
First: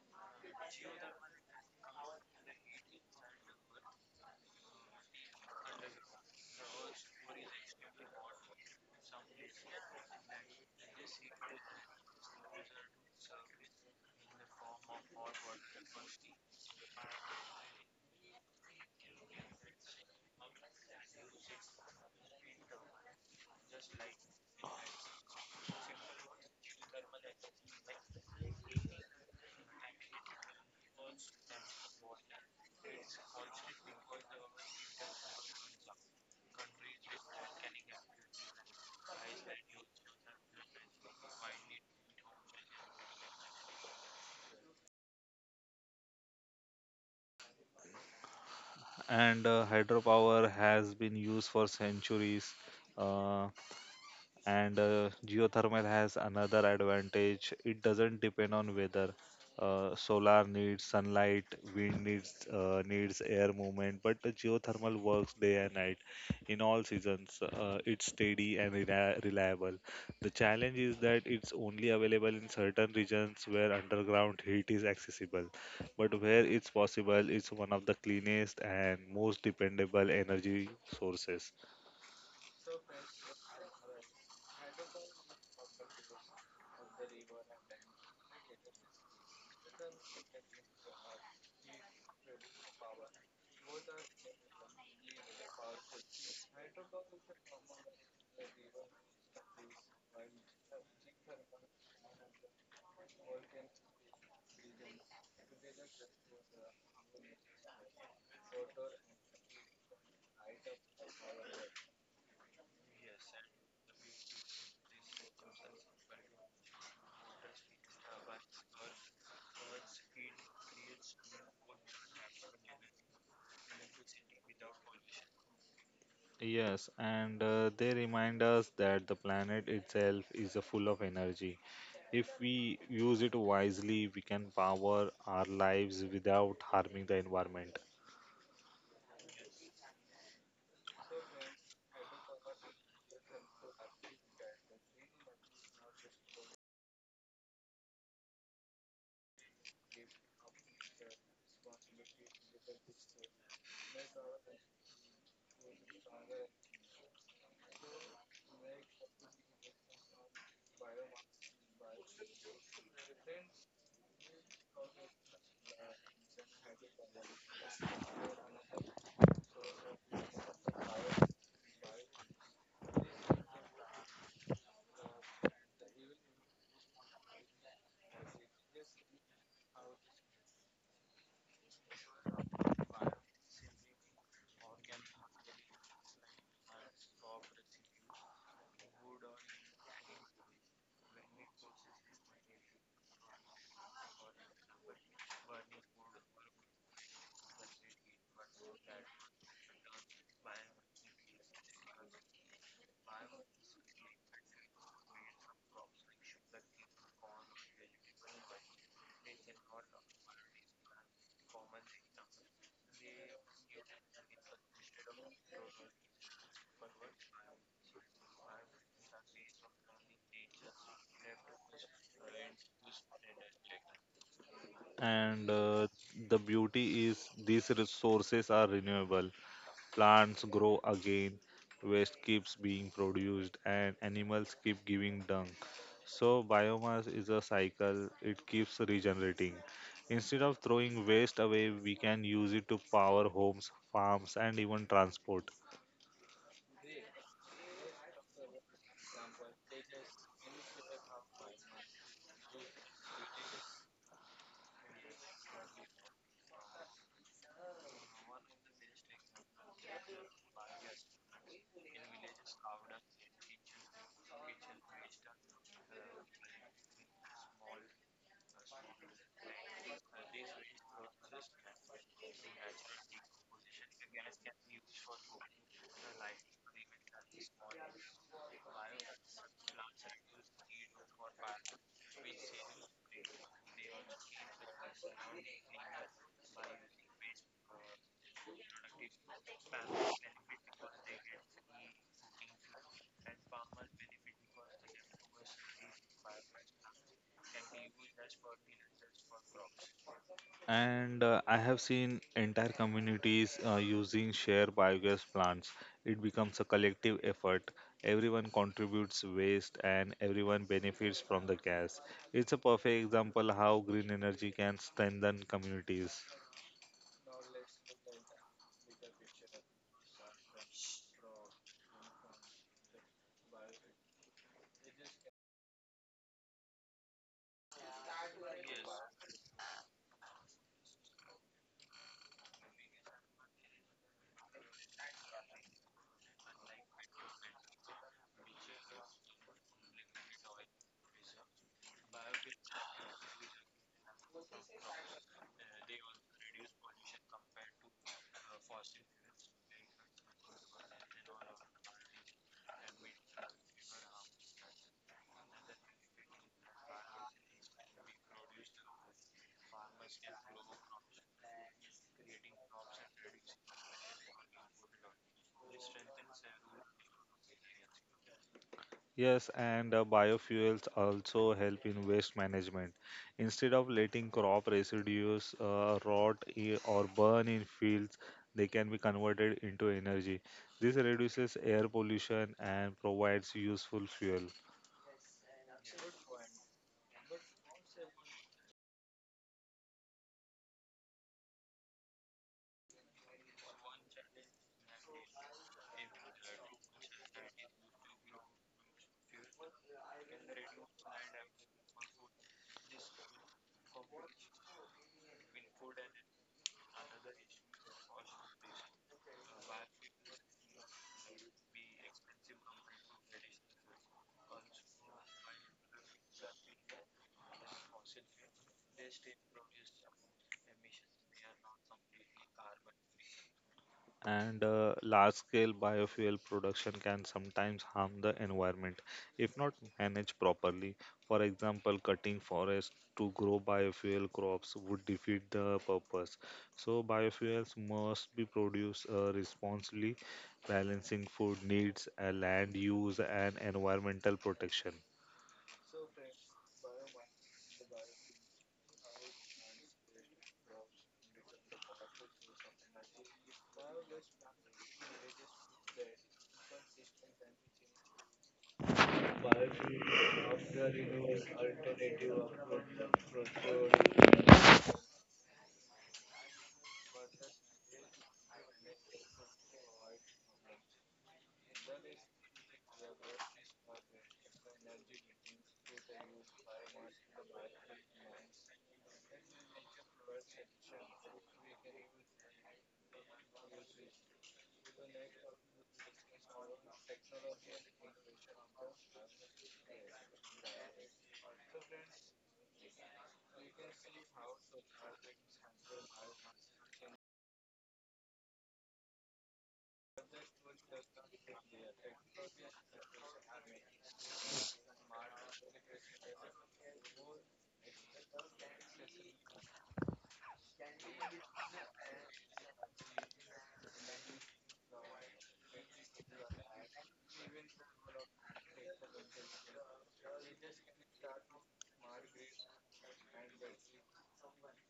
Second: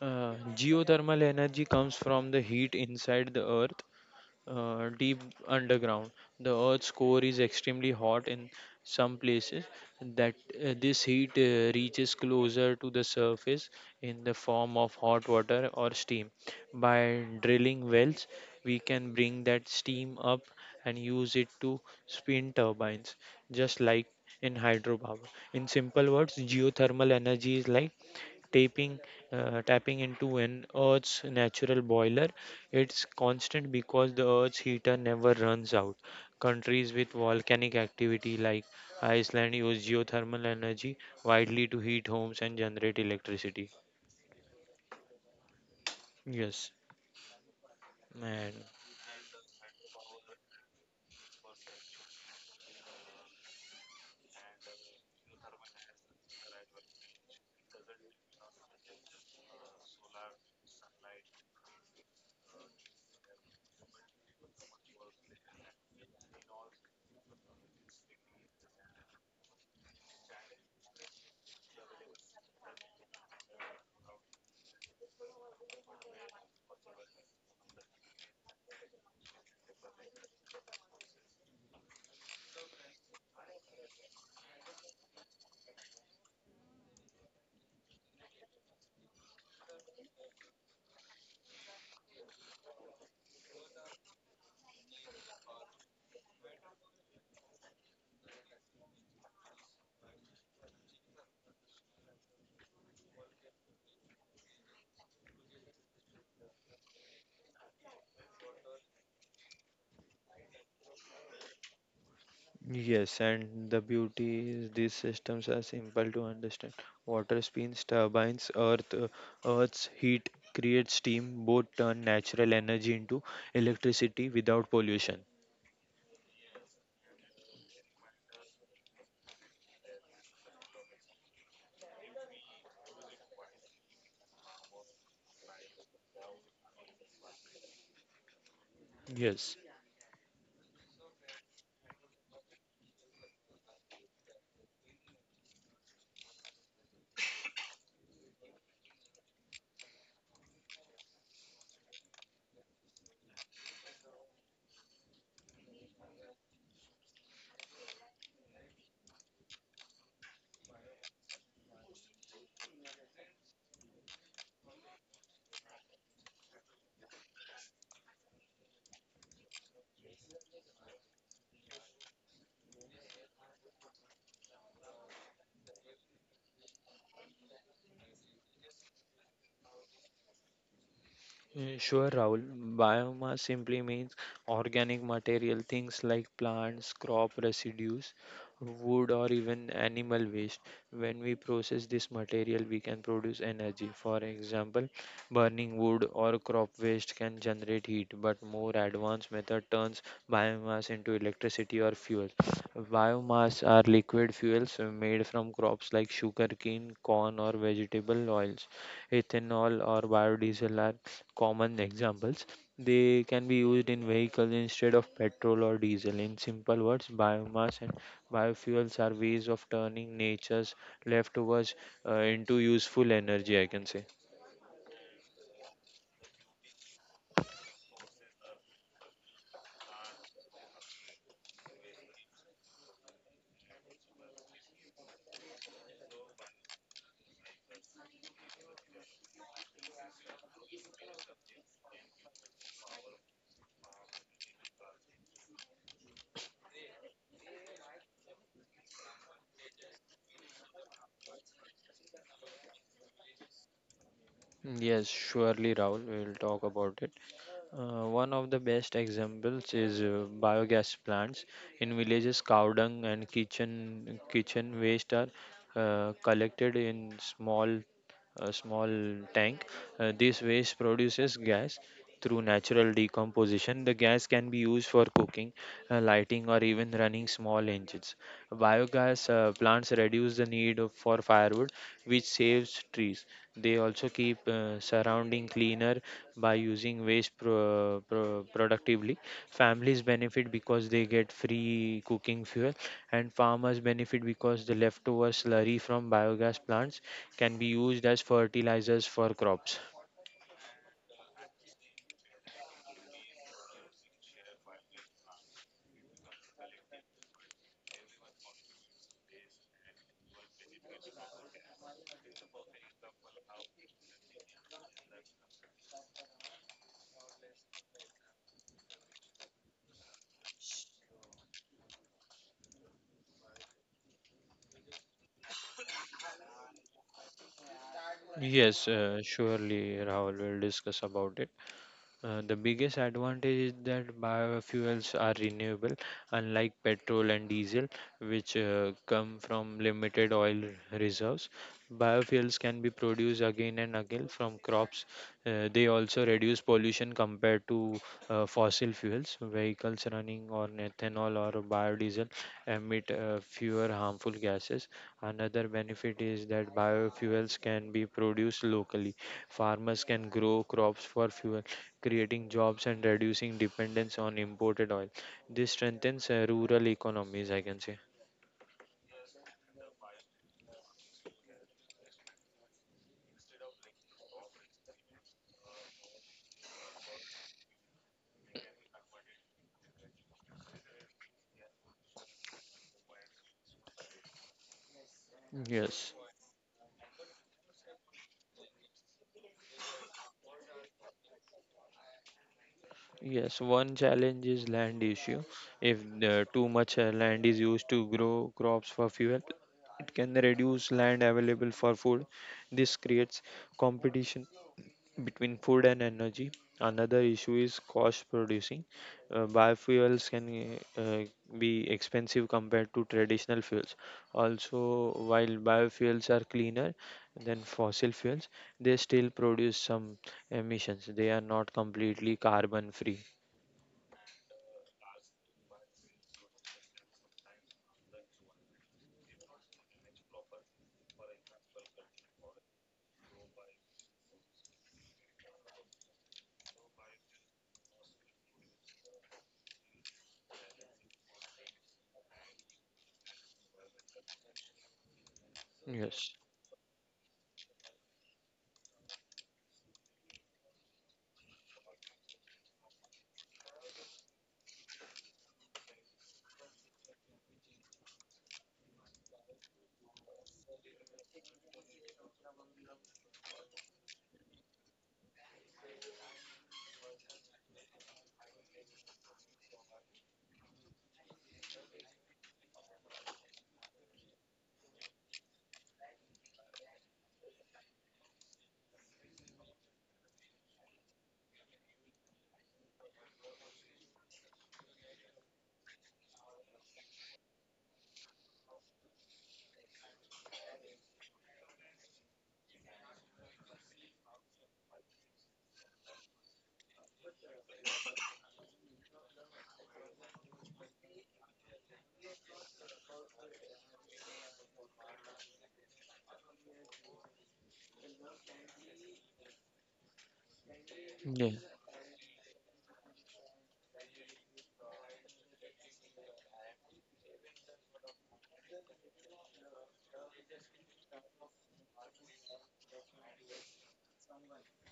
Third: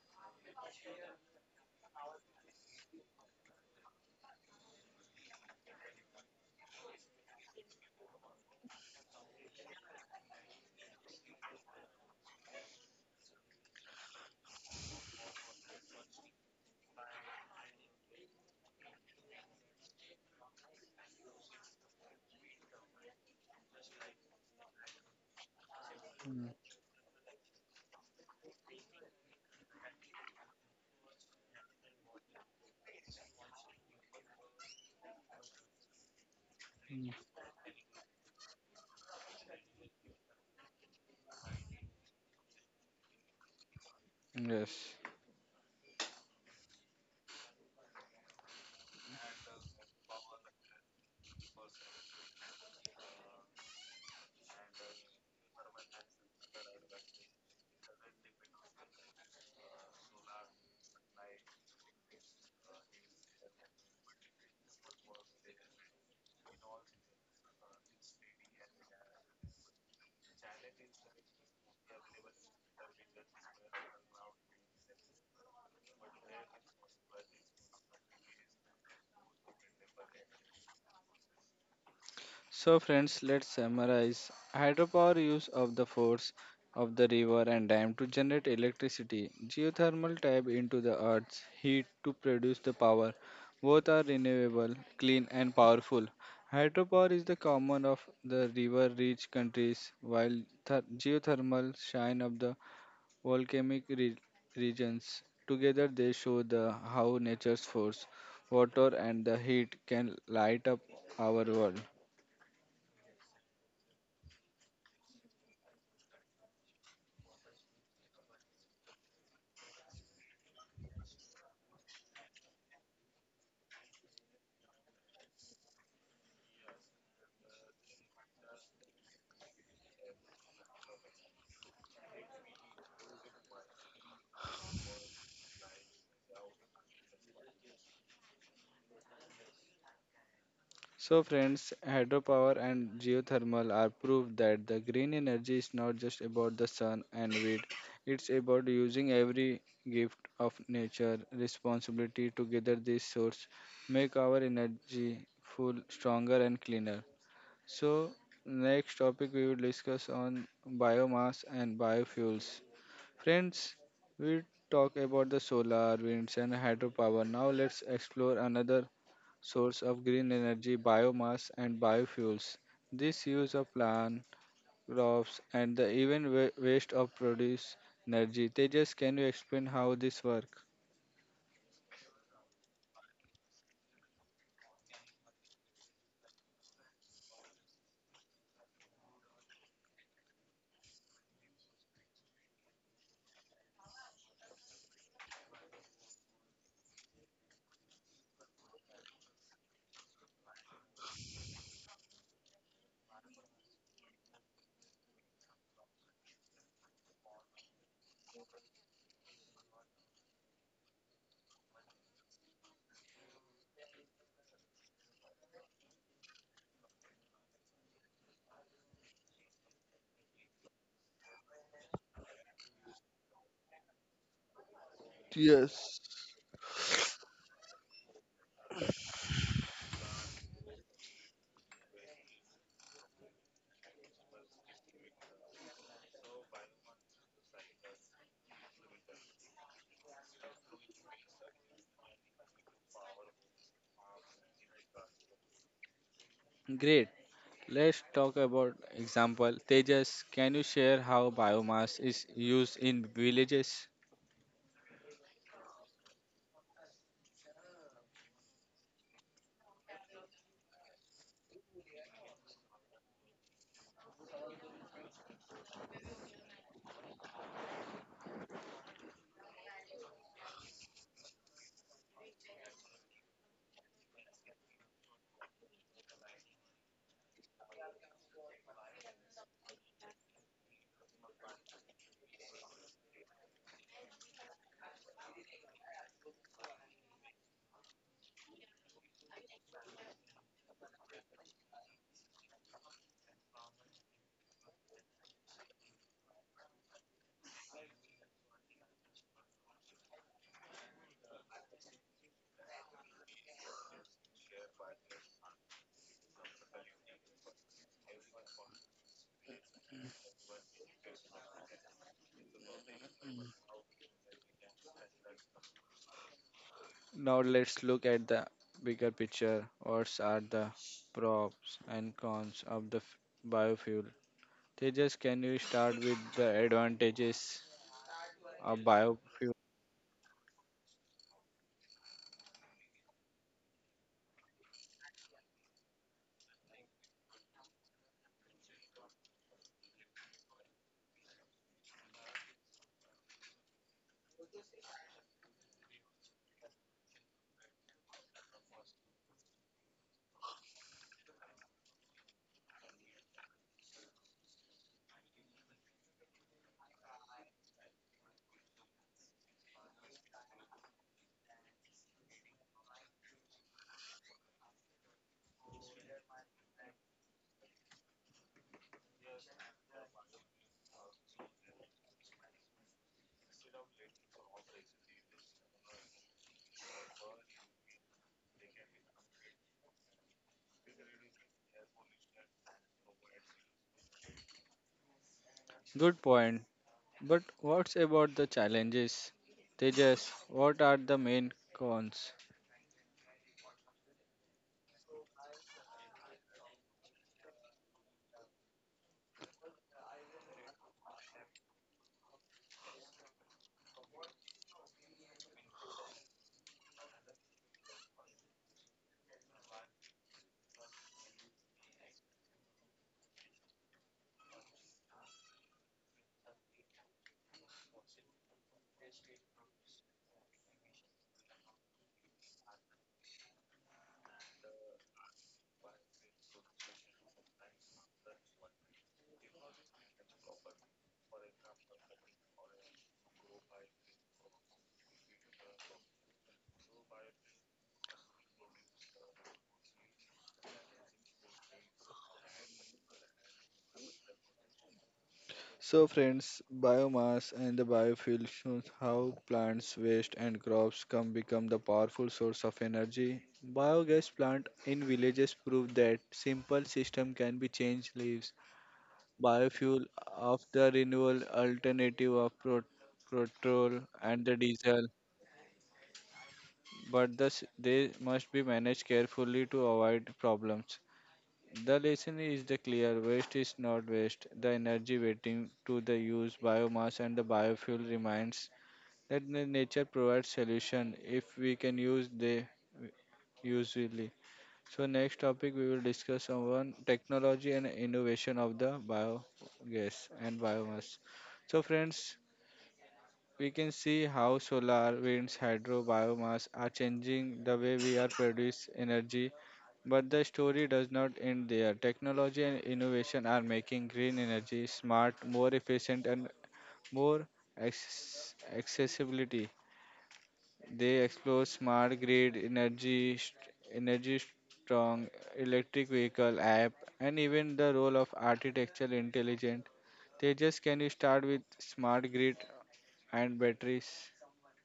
S2: Geothermal energy comes from the heat inside the earth, deep underground. The earth's core is extremely hot. In some places, That this heat reaches closer to the surface in the form of hot water or steam. By drilling wells, we can bring that steam up and use it to spin turbines, just like in hydropower. In simple words,
S1: mm,
S2: geothermal energy is like tapping tapping into an earth's natural boiler. It's constant because the earth's heater never runs out. Countries with
S1: mm,
S2: volcanic activity like iceland use geothermal energy widely to heat homes and generate electricity.
S1: yes.
S2: Yes, man.
S3: And hydropower has been used for centuries. Uh, and geothermal has another advantage. It doesn't depend on weather. Solar needs sunlight, wind needs air movement, but the geothermal works day and night in all seasons. It's steady and reliable. The challenge is that it's only available in certain regions where underground heat is accessible, but where it's possible, it's one of the cleanest and most dependable energy sources.
S1: So, friends, let's summarize. Hydropower use of the force of the river and dam to generate electricity. Geothermal tap into the earth's heat to produce the power. Both are renewable, clean, and powerful. Hydropower is the common of the river-rich countries, while geothermal shine of the volcanic regions. Together, they show the how nature's force, water, and the heat can light up our world.
S2: Yes, and the beauty is these systems are simple to understand. Water spins, turbines, earth, earth's heat creates steam, both turn natural energy into electricity without pollution.
S3: Yes, and they remind us that the planet itself is full of energy. If we use it wisely, we can power our lives without harming the environment.
S2: Yes.
S1: So, friends, hydropower and geothermal are proof that the green energy is not just about the sun and wind, it's about using every gift of nature responsibility. Together, these sources make our energy full, stronger, and cleaner. So, next topic we will discuss on biomass and biofuels. Friends, we talk about the solar, winds, and hydropower. Now, let's explore another source of green energy, biomass, and biofuels. This use of plant, crops, and the even waste of produce energy. Tejas, can you explain how this work?
S2: Sure, Rahul. Biomass simply means organic material, things like plants, crop residues, wood, or even animal waste. When we process this material, we can produce energy. For example, burning wood or crop waste can generate heat, but more advanced method turns biomass into electricity or fuel. Biomass are liquid fuels made from crops like sugarcane, corn, or vegetable oils. Ethanol or biodiesel are common examples. They can be used in vehicles instead of petrol or diesel. In simple words, biomass and biofuels are ways of turning nature's leftovers into useful energy, I can say.
S3: And
S1: Yes.
S3: the beauty is these resources are renewable. Plants grow again, waste keeps being produced, and animals keep giving dung. So, biomass is a cycle, it keeps regenerating. Instead of throwing waste away, we can use it to power homes, farms, and even transport.
S1: Great. Let's talk about example. Tejas, can you share how biomass is used in villages?
S2: Yes, surely, Rahul, we will talk about it. One of the best examples is biogas plants in villages. Cow dung and kitchen waste are collected in small a small tank. This waste produces gas through natural decomposition. The gas can be used for cooking, lighting, or even running small engines. Biogas plants reduce the need for firewood, which saves trees. They also keep surrounding cleaner by using waste productively. Families benefit because they get free cooking fuel, and farmers benefit because the leftover slurry from biogas plants can be used as fertilizers for crops.
S3: And I have seen entire communities using share biogas plants. It becomes a collective effort. Everyone contributes waste and everyone benefits from the gas. It's a perfect example how green energy can strengthen communities.
S1: Now let's look at the bigger picture. What are the pros and cons of the biofuel? Tejas, can you start with the advantages? A
S2: Yes,
S1: biofuel.
S2: surely Rahul will discuss about it. The biggest advantage is that biofuels are renewable, unlike petrol and diesel, which come from limited oil reserves. Biofuels can be produced again and again from crops. They also reduce pollution compared to fossil fuels. Vehicles running on ethanol or biodiesel emit fewer harmful gases. Another benefit is that biofuels can be produced locally. Farmers can grow crops for fuel, creating jobs and reducing dependence on imported oil. This strengthens rural economies, I can say.
S3: Yes, and biofuels also help in waste management. Instead of letting crop residues or burn in fields, they can be converted into energy. This reduces air pollution and provides useful fuel.
S2: Yes.
S1: Good point. But what's about the challenges? Tejas, what are the main cons?
S2: Yes, one challenge is land issue. If too much land is used to grow crops for fuel, it can reduce land available for food. This creates competition between food and energy. Another issue is cost producing. Biofuels can be expensive compared to traditional fuels. Also, while biofuels are cleaner than fossil fuels, they still produce some emissions. They are not completely carbon free.
S3: And large scale biofuel production can sometimes harm the environment if not managed properly. For example, cutting forests to grow biofuel crops would defeat the purpose. So, biofuels must be produced responsibly, balancing food needs, land use, and environmental protection.
S1: So,
S2: Yes.
S1: friends, biomass and the biofuel shows how plants' waste and crops can become the powerful source of energy. Biogas plant in villages prove that simple system can be changed lives. Biofuel of the renewable alternative of petrol and the diesel but thus they must be managed carefully to avoid problems. The lesson is the clear waste is not waste. The energy waiting to the use biomass and the biofuel reminds that the nature provides solution if we can use they usually. So next topic we will discuss on technology and innovation of the biogas and biomass. So friends, we can see how solar, winds, hydro, biomass are changing the way we are produce energy. But the story does not end there. Technology and innovation are making green energy smart, more efficient, and more accessibility. They
S2: Yeah.
S1: explore smart grid, energy, energy strong, electric vehicle app, and even the role of artificial intelligence. They just can you start with smart grid and batteries.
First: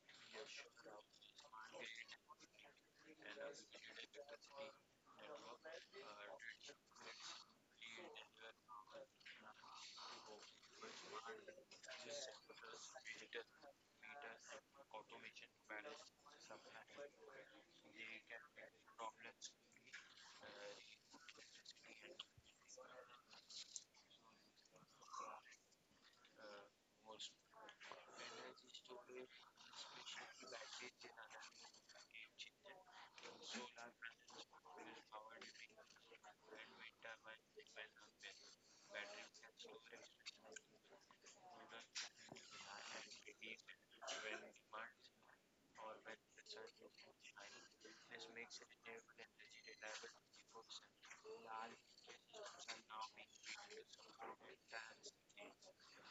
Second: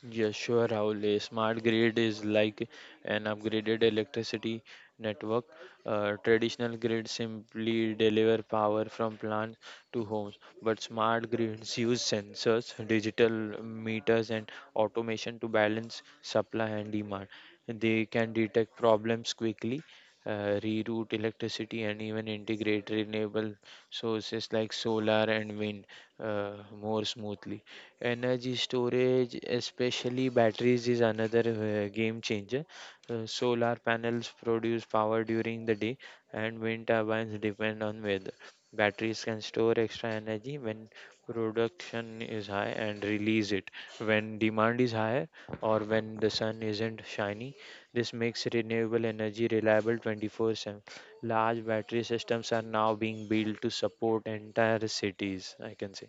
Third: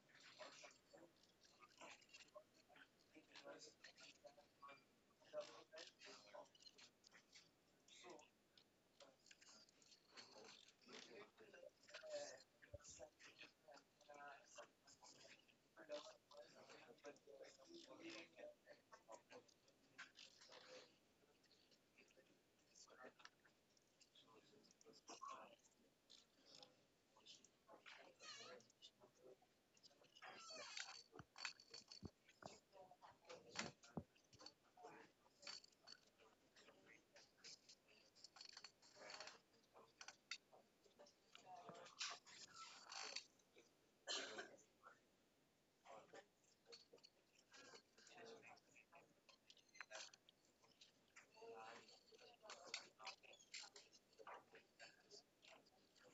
S2: Yeah, sure, Rahul. A smart grid is like an upgraded electricity network. Traditional grids simply deliver power from plants to homes, but smart grids use sensors, digital meters, and automation to balance supply and demand. They can detect problems quickly, reroute electricity, and even integrate renewable sources like solar and wind uh, more smoothly. Energy storage, especially batteries, is another game changer. Solar panels produce power during the day, and wind turbines depend on weather. Batteries can store extra energy when production is high and release it when demand is higher or when the sun isn't shining. This makes renewable energy reliable 24/7. Large battery systems are now being built to support entire cities, I can say.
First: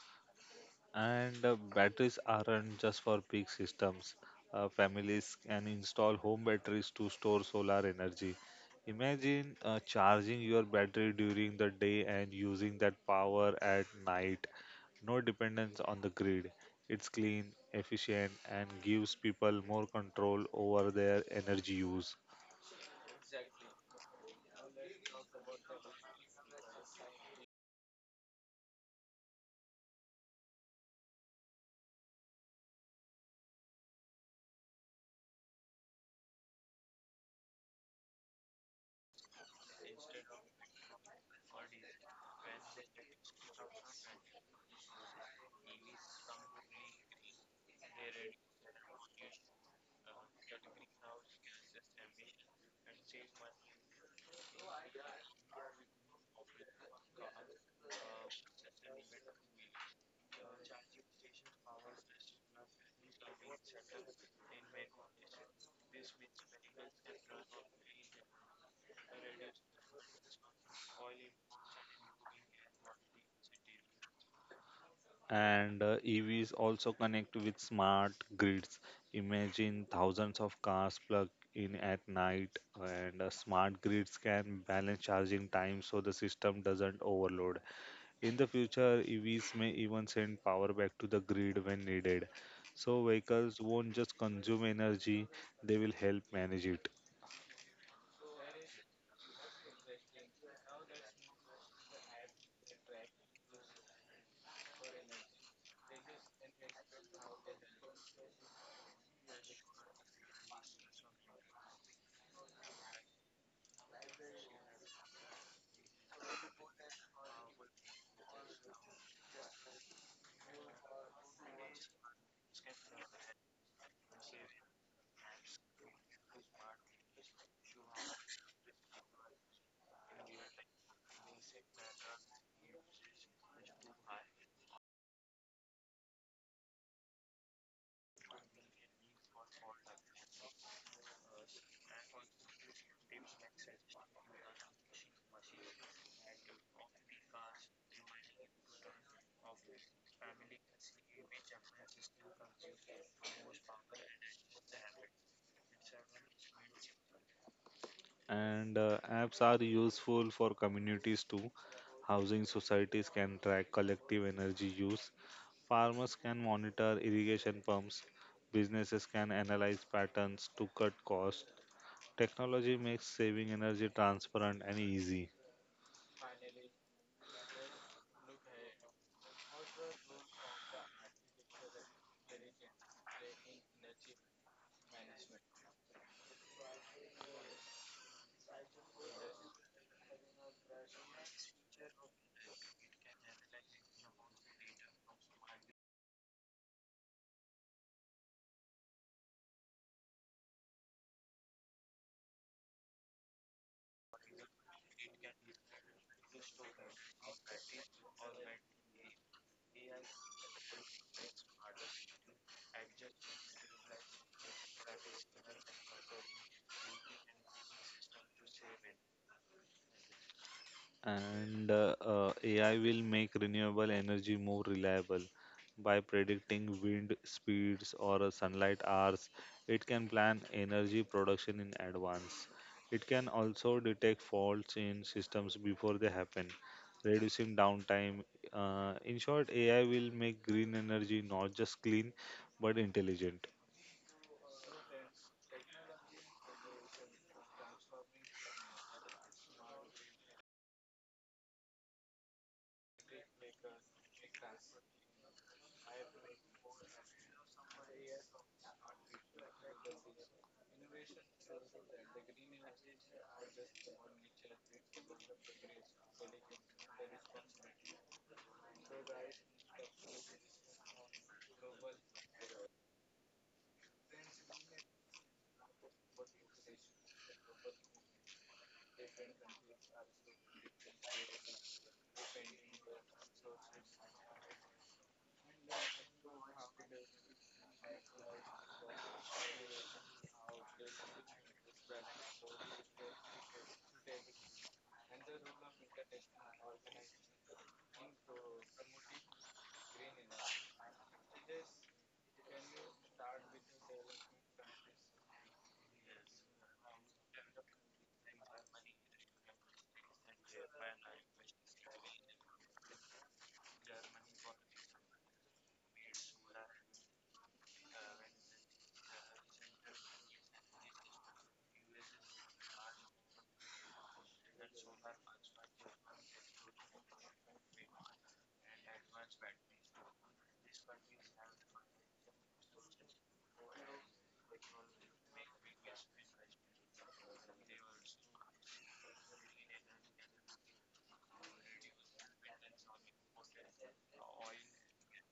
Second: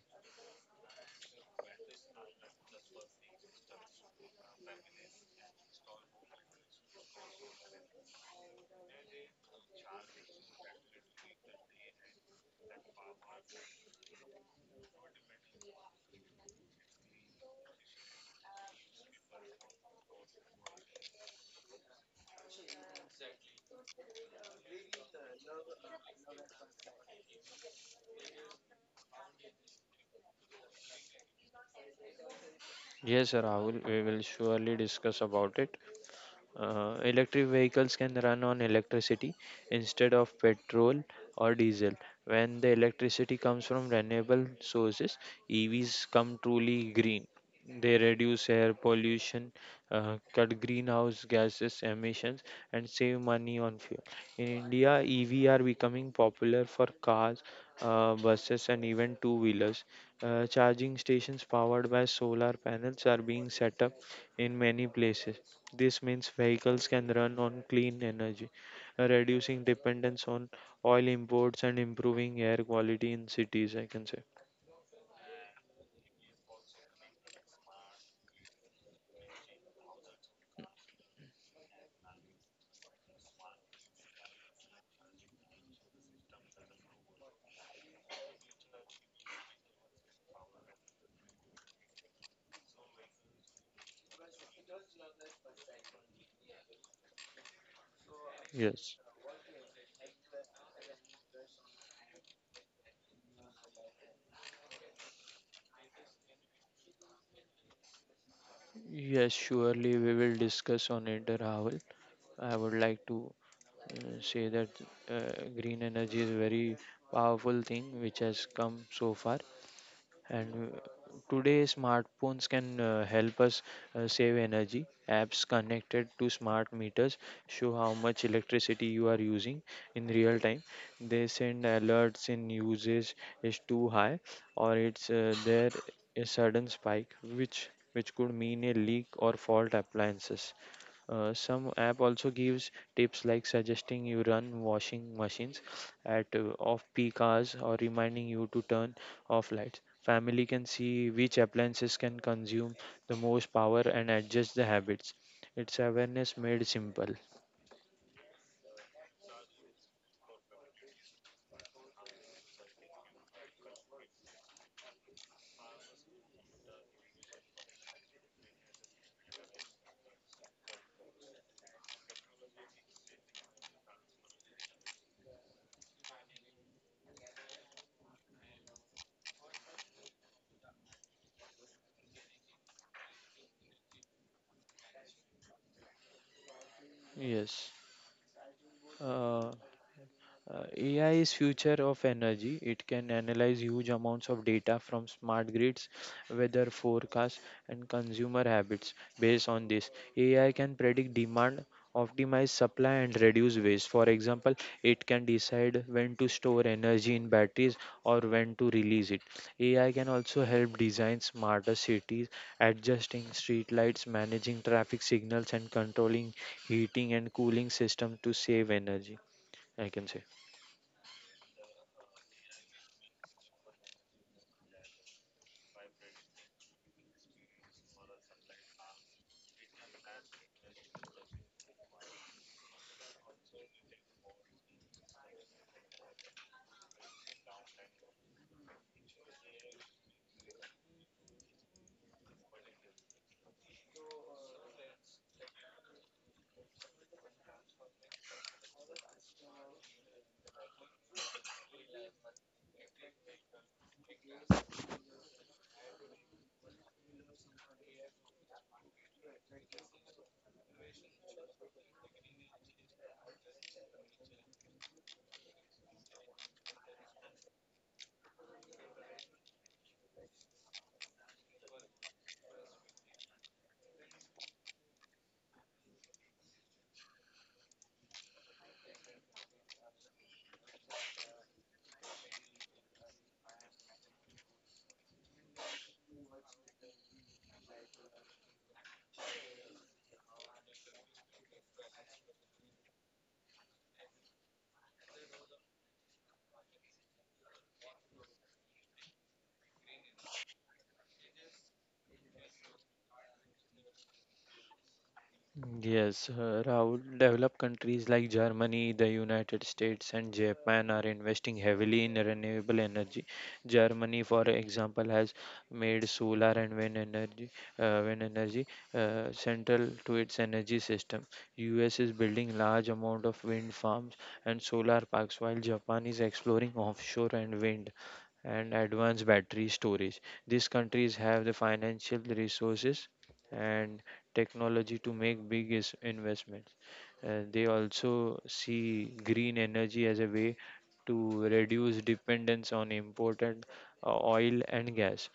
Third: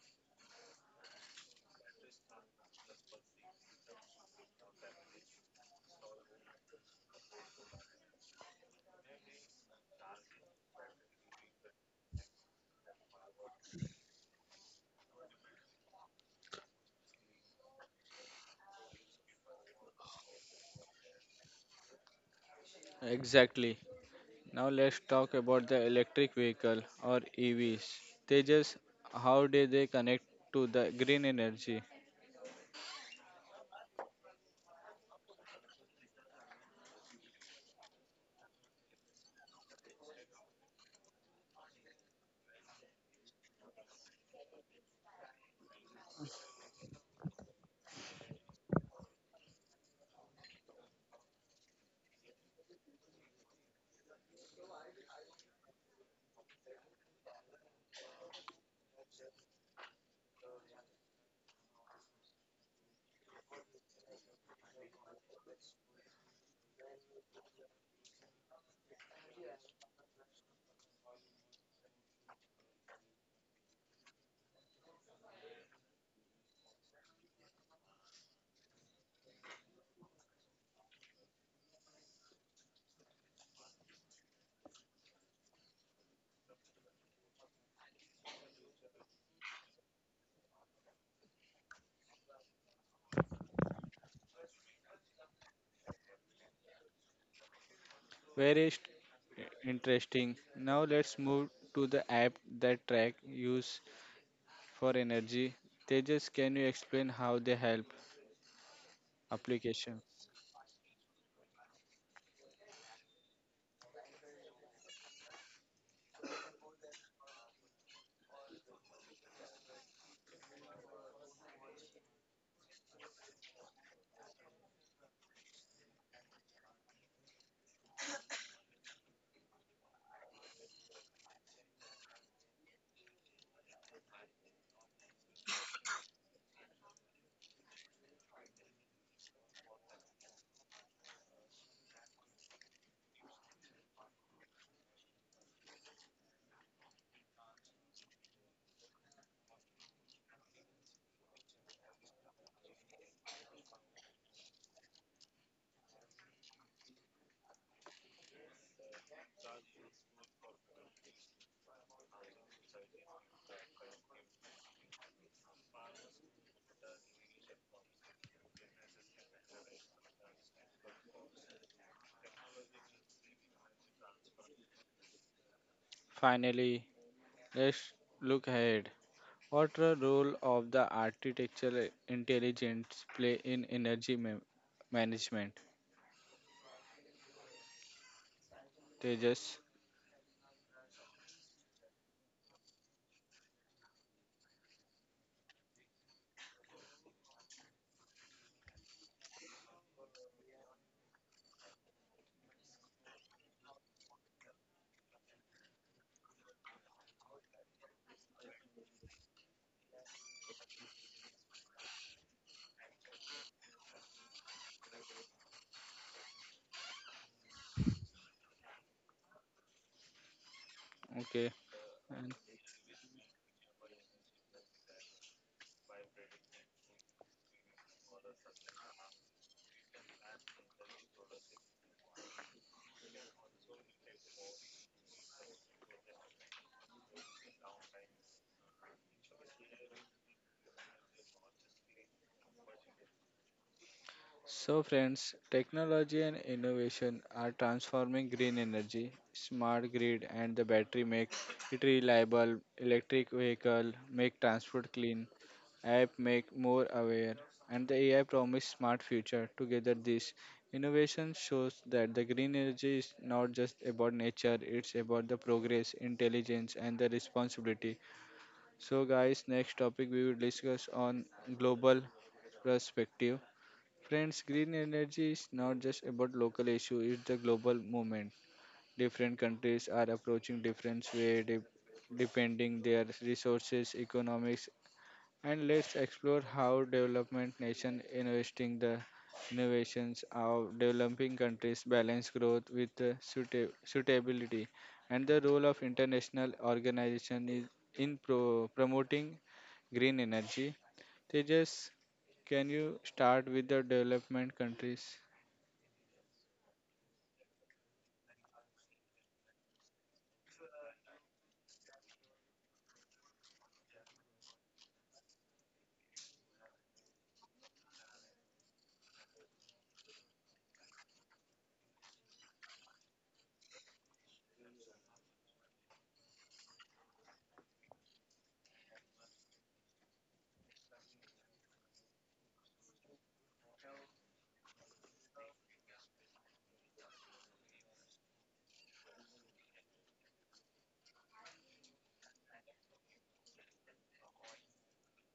S3: And batteries aren't just for big systems. Families can install home batteries to store solar energy. Imagine charging your battery during the day and using that power at night. No dependence on the grid. It's clean, efficient, and gives people more control over their energy use.
S1: Exactly. Now let's talk about the electric vehicle or EVs. They just how do they connect to the green energy?
S2: Yes, Rahul, we will surely discuss about it. Electric vehicles can run on electricity instead of petrol or diesel. When the electricity comes from renewable sources, EVs come truly green. They reduce air pollution, cut greenhouse gases emissions, and save money on fuel. In India, EV are becoming popular for cars, buses, and even two-wheelers. Charging stations powered by solar panels are being set up in many places. This means vehicles can run on clean energy, reducing dependence on oil imports and improving air quality in cities, I can say.
S3: And EVs also connect with smart grids. Imagine thousands of cars plugged in at night, and smart grids can balance charging time so the system doesn't overload. In the future, EVs may even send power back to the grid when needed. So, vehicles won't just consume energy, they will help manage it.
S1: Very
S2: Yes.
S1: interesting. Now let's move to the app that track use for energy. Tejas, can you explain how they help
S2: Yes, surely
S1: application?
S2: we will discuss on it, Rahul. I would like to say that green energy is a very powerful thing which has come so far. And today, smartphones can help us save energy. Apps connected to smart meters show how much electricity you are using in real time. They send alerts in usage is too high or it's there a sudden spike, which could mean a leak or fault appliances. Some app also gives tips like suggesting you run washing machines at off peak hours or reminding you to turn off lights. Family can see which appliances can consume the most power and adjust the habits. It's awareness made simple.
S3: And apps are useful for communities too. Housing societies can track collective energy use. Farmers can monitor irrigation pumps, businesses can analyze patterns to cut costs. Technology makes saving energy transparent and easy.
S1: Finally, let's look ahead. What a role of the architectural intelligence play in energy management?
S2: Yes. Uh,
S1: Tejas,
S2: AI is future of energy. It can analyze huge amounts of data from smart grids, weather forecasts, and consumer habits. Based on this, AI can predict demand, optimize supply, and reduce waste. For example, it can decide when to store energy in batteries or when to release it. AI can also help design smarter cities, adjusting street lights, managing traffic signals, and controlling heating and cooling systems to save energy. I can say.
S1: okay.
S3: And
S1: And
S3: AI will make renewable energy more reliable by predicting wind speeds or sunlight hours. It can plan energy production in advance. It can also detect faults in systems before they happen, reducing downtime. In short, AI will make green energy not just clean but intelligent.
S1: so, friends, technology and innovation are transforming green energy, smart grid, and the battery make it reliable. Electric vehicle make transport clean. App make more aware, and the AI promise smart future. Together, this innovation shows that the green energy is not just about nature; it's about the progress, intelligence, and the responsibility. So, guys, next topic we will discuss on global perspective. Friends, green energy is not just about local issue, it's the global movement. Different countries are approaching different way depending their resources, economics and let's explore how development nation investing the innovations of developing countries balance growth with suitability and the role of international organization is in promoting green energy. Tejas, can you start with the development countries?
S2: Yes, Rahul, developed countries like Germany, the United States, and Japan are investing heavily in renewable energy. Germany, for example, has made solar and wind energy, wind energy central to its energy system. US is building large amount of wind farms and solar parks, while Japan is exploring offshore and wind and advanced battery storage. These countries have the financial resources and technology to make big investments. They also see green energy as a way to reduce dependence on imported oil and gas.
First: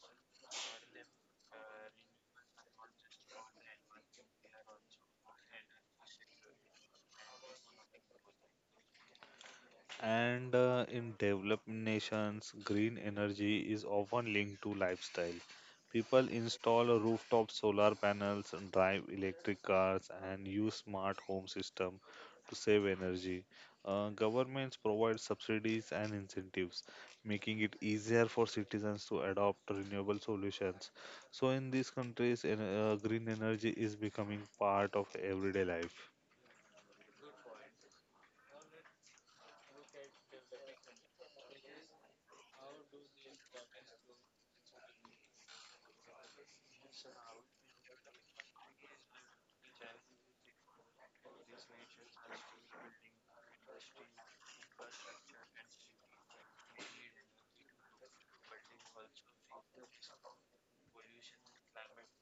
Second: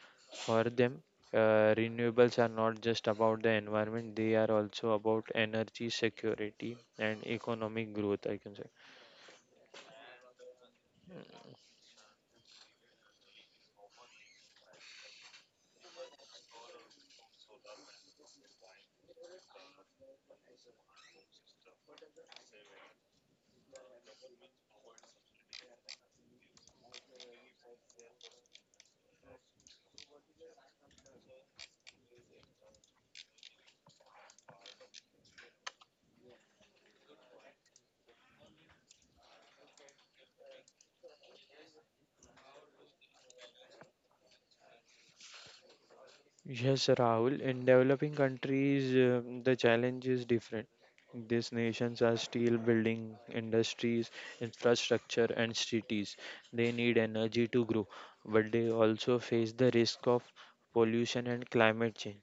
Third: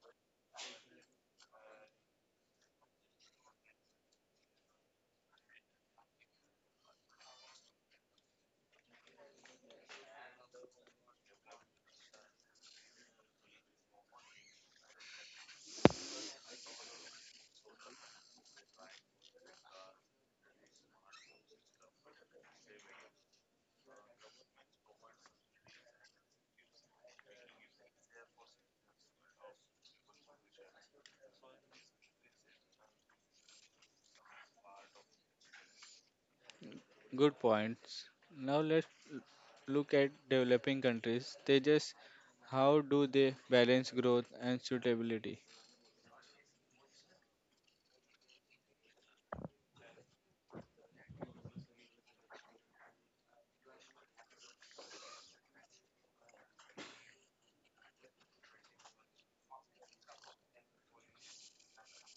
S2: For them, renewables are not just about the environment, they are also about energy security and economic growth, I can say.
S3: And in developing nations, green energy is often linked to lifestyle. People install rooftop solar panels, drive electric cars, and use smart home system to save energy. Governments provide subsidies and incentives, making it easier for citizens to adopt renewable solutions. So, in these countries, green energy is becoming part of everyday life.
S1: Good points. Now let's l- look at developing countries. Tejas, how do they balance growth and suitability?
S2: Yes, Rahul. In developing countries, the challenge is different. These nations are still building industries, infrastructure, and cities. They need energy to grow, but they also face the risk of pollution and climate change.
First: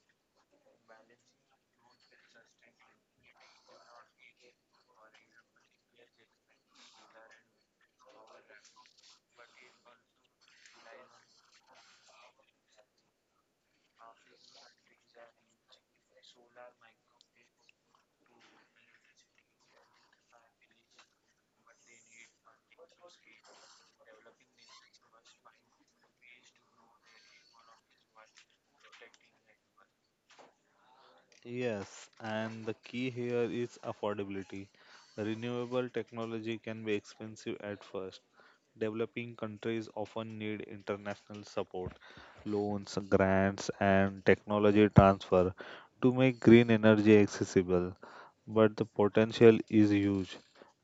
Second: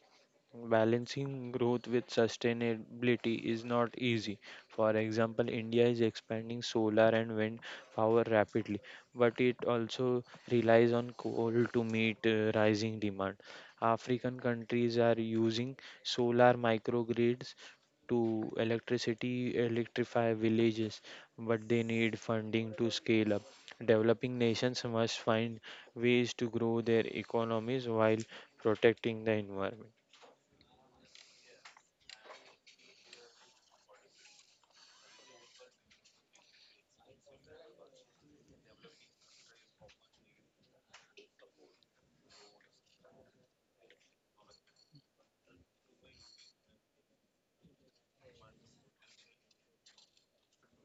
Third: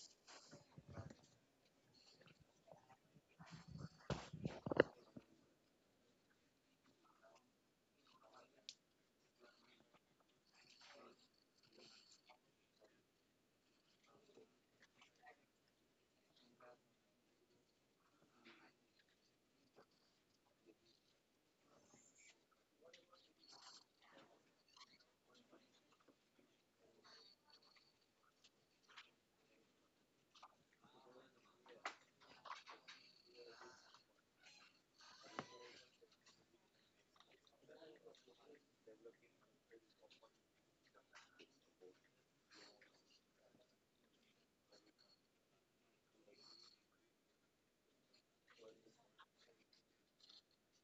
S2: Balancing growth with sustainability is not easy. For example, India is expanding solar and wind power rapidly, but it also relies on coal to meet rising demand. African countries are using solar microgrids to electricity electrify villages, but they need funding to scale up. Developing nations must find ways to grow their economies while protecting the environment.
S3: Yes, and the key here is affordability. Renewable technology can be expensive at first. Developing countries often need international support, loans, grants, and technology transfer to make green energy accessible. But the potential is huge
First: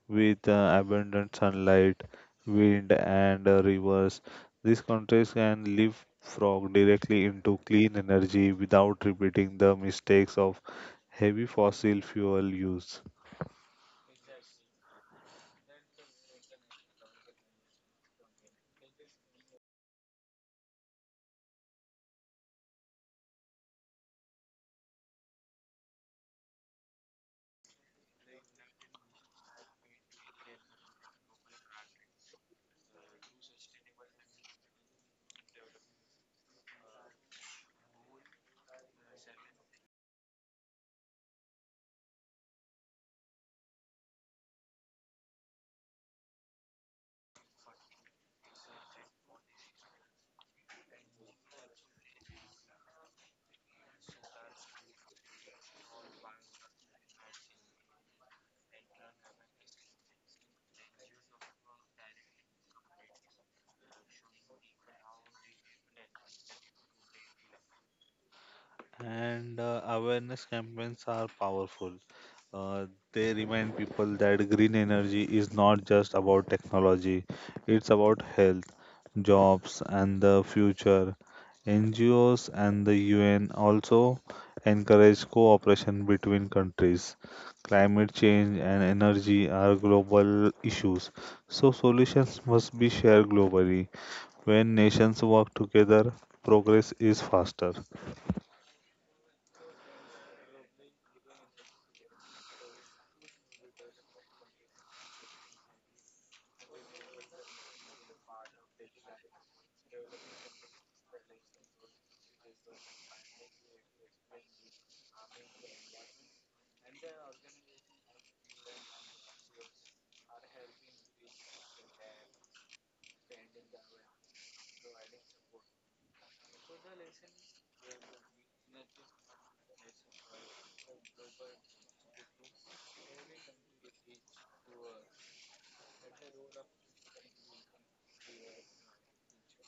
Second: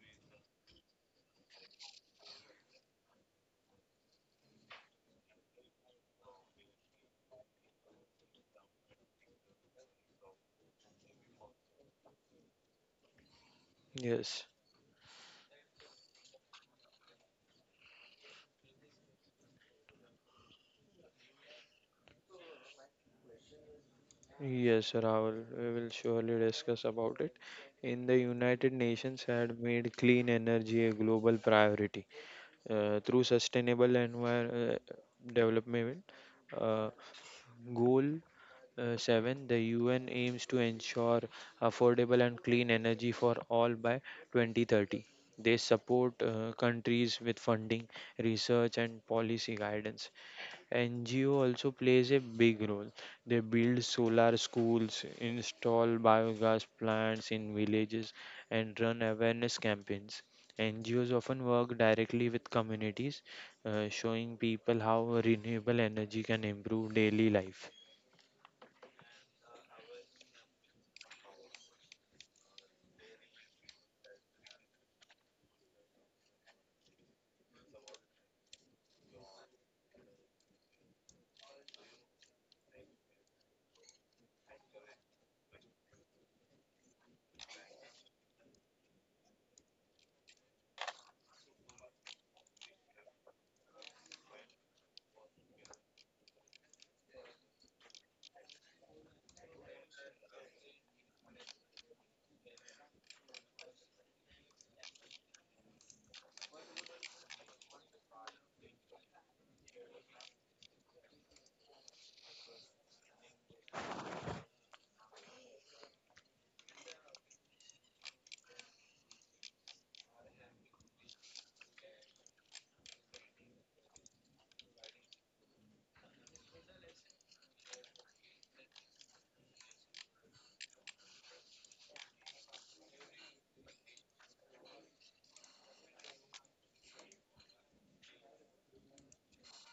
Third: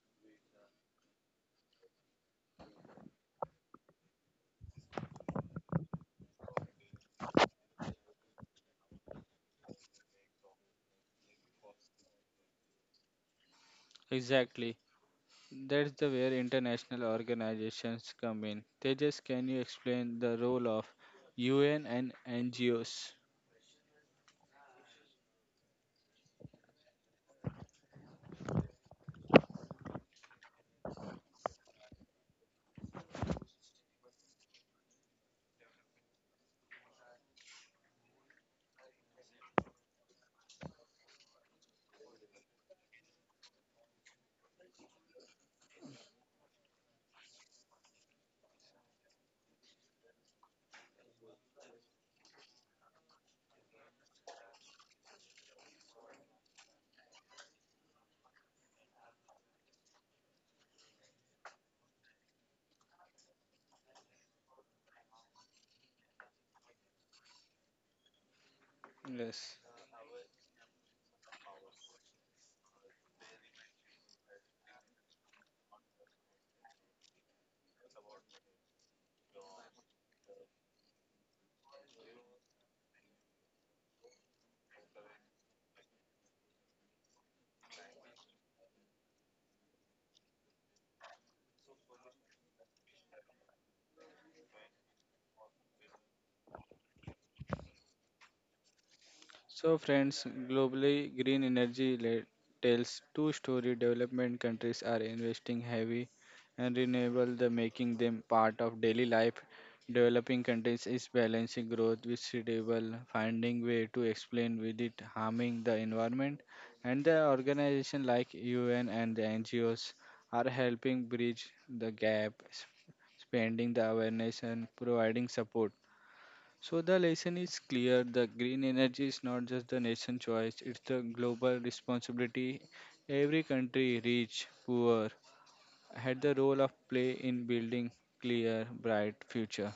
S3: with abundant sunlight, wind, and rivers. These countries can leapfrog directly into clean energy without repeating the mistakes of heavy fossil fuel use.
S2: Yes,
S1: Exactly. That's the where international organizations come in. Tejas, can you explain the role of UN and NGOs?
S2: yes, Rahul, we will surely discuss about it. In the United Nations had made clean energy a global priority. Through sustainable envir- uh, development uh, goal uh, 7, the UN aims to ensure affordable and clean energy for all by 2030. They support countries with funding, research and policy guidance. NGO also plays a big role. They build solar schools, install biogas plants in villages, and run awareness campaigns. NGOs often work directly with communities, showing people how renewable energy can improve daily life.
S1: Yes.
S3: And Awareness campaigns are powerful. Uh, they remind people that green energy is not just about technology, it's about health, jobs, and the future. NGOs and the UN also encourage cooperation between countries. Climate change and energy are global issues, so solutions must be shared globally. When nations work together, progress is faster.
S1: So, friends, globally, green energy tells two-story development countries are investing heavy and renewable, the making them part of daily life. Developing countries is balancing growth with suitable, finding way to explain with it harming the environment, and the organization like UN and the NGOs are helping bridge the gap, spending the awareness and providing support so the lesson is clear. The green energy is not just the nation choice, it's the global responsibility. Every country, rich, poor, had the role of play in building clear, bright future.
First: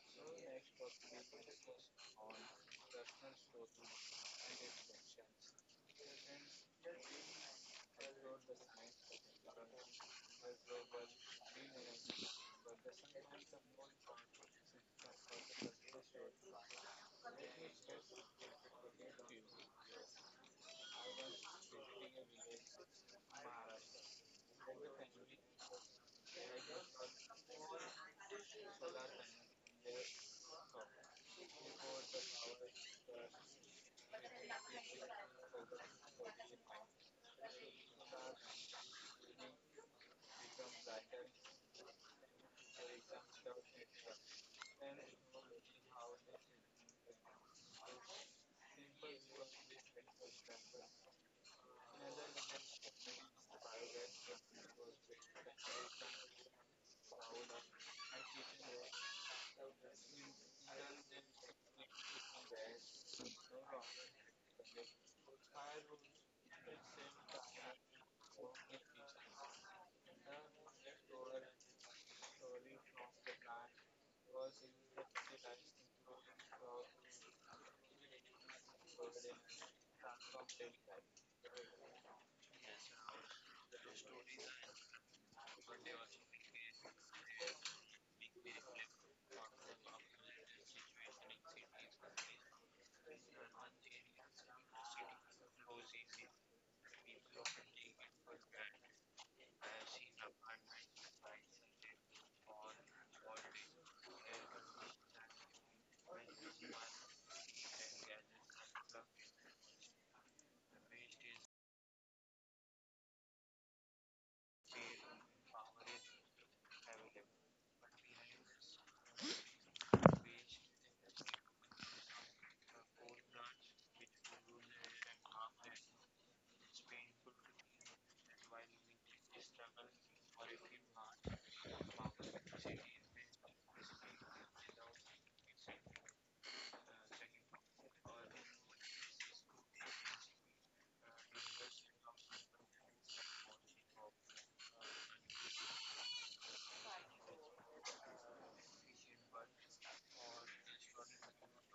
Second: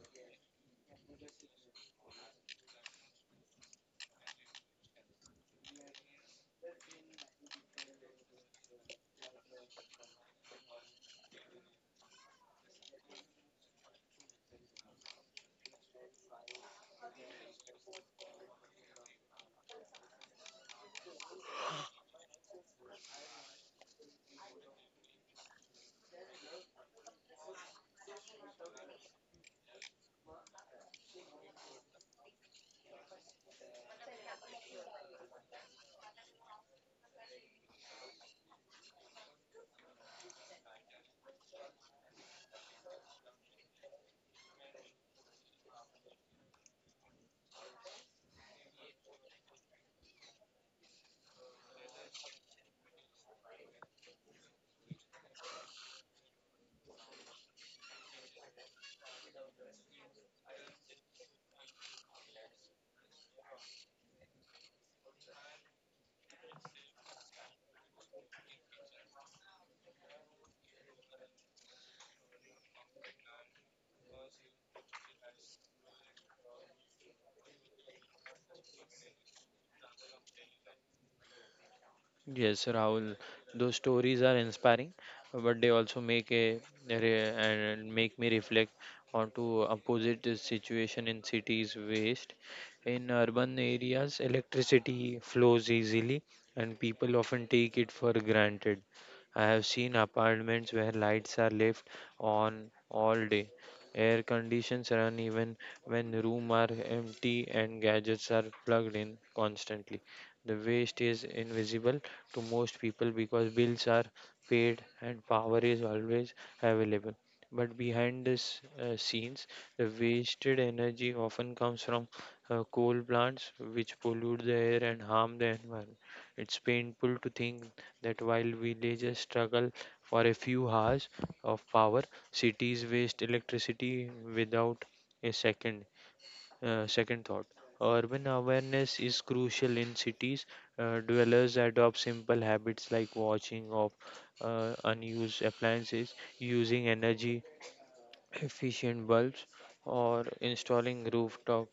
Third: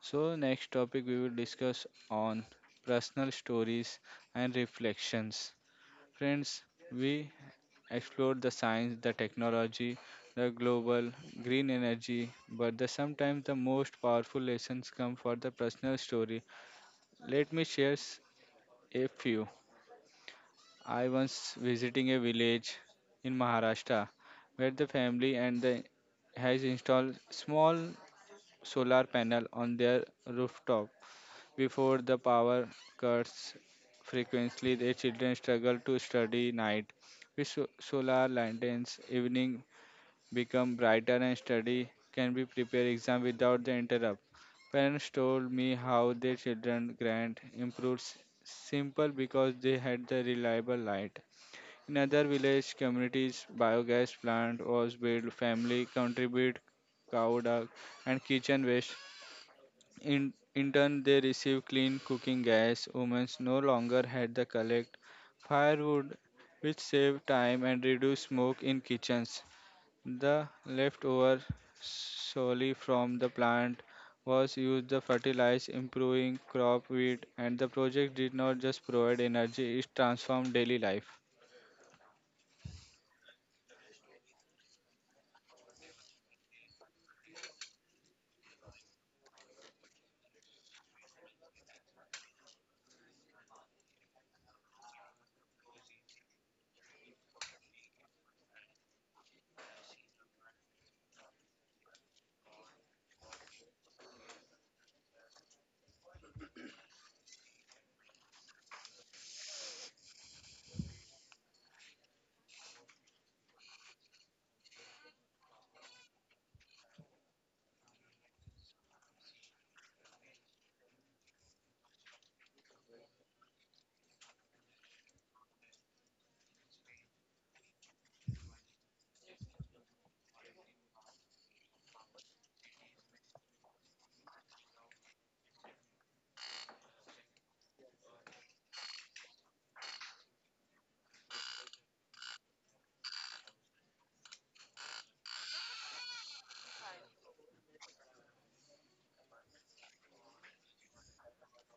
S1: So next topic we will discuss on personal stories and reflections. Friends, we explored the science, the technology, the global green energy, but the sometimes the most powerful lessons come for the personal story let me share a few. I was visiting a village in Maharashtra where the family and the has installed small solar panel on their rooftop before the power cuts frequently the children struggle to study night with solar lanterns evening become brighter and study can be prepare exam without the interrupt. Parents told me how their children grant improved simple because they had the reliable light. In other village communities, biogas plant was built, family contribute cow dung and kitchen waste. In turn, they received clean cooking gas. Women no longer had to collect firewood, which saved time and reduced smoke in kitchens. The leftover solely from the plant was used to fertilize improving crop yield and the project did not just provide energy it transformed daily life.
S2: Yes, Rahul, those stories are inspiring, but they also make a re- and make me reflect onto opposite the situation in cities waste. In urban areas, electricity flows easily, and people often take it for granted. I have seen apartments where lights are left on all day. Air conditions run even when room are empty and gadgets are plugged in constantly. The waste is invisible to most people because bills are paid and power is always available. But behind this scenes, the wasted energy often comes from coal plants, which pollute the air and harm the environment. It's painful to think that while villages struggle for a few hours of power, cities waste electricity without a second. Second thought, urban awareness is crucial in cities. Dwellers adopt simple habits like watching of unused appliances, using energy *clears throat* efficient bulbs or installing rooftop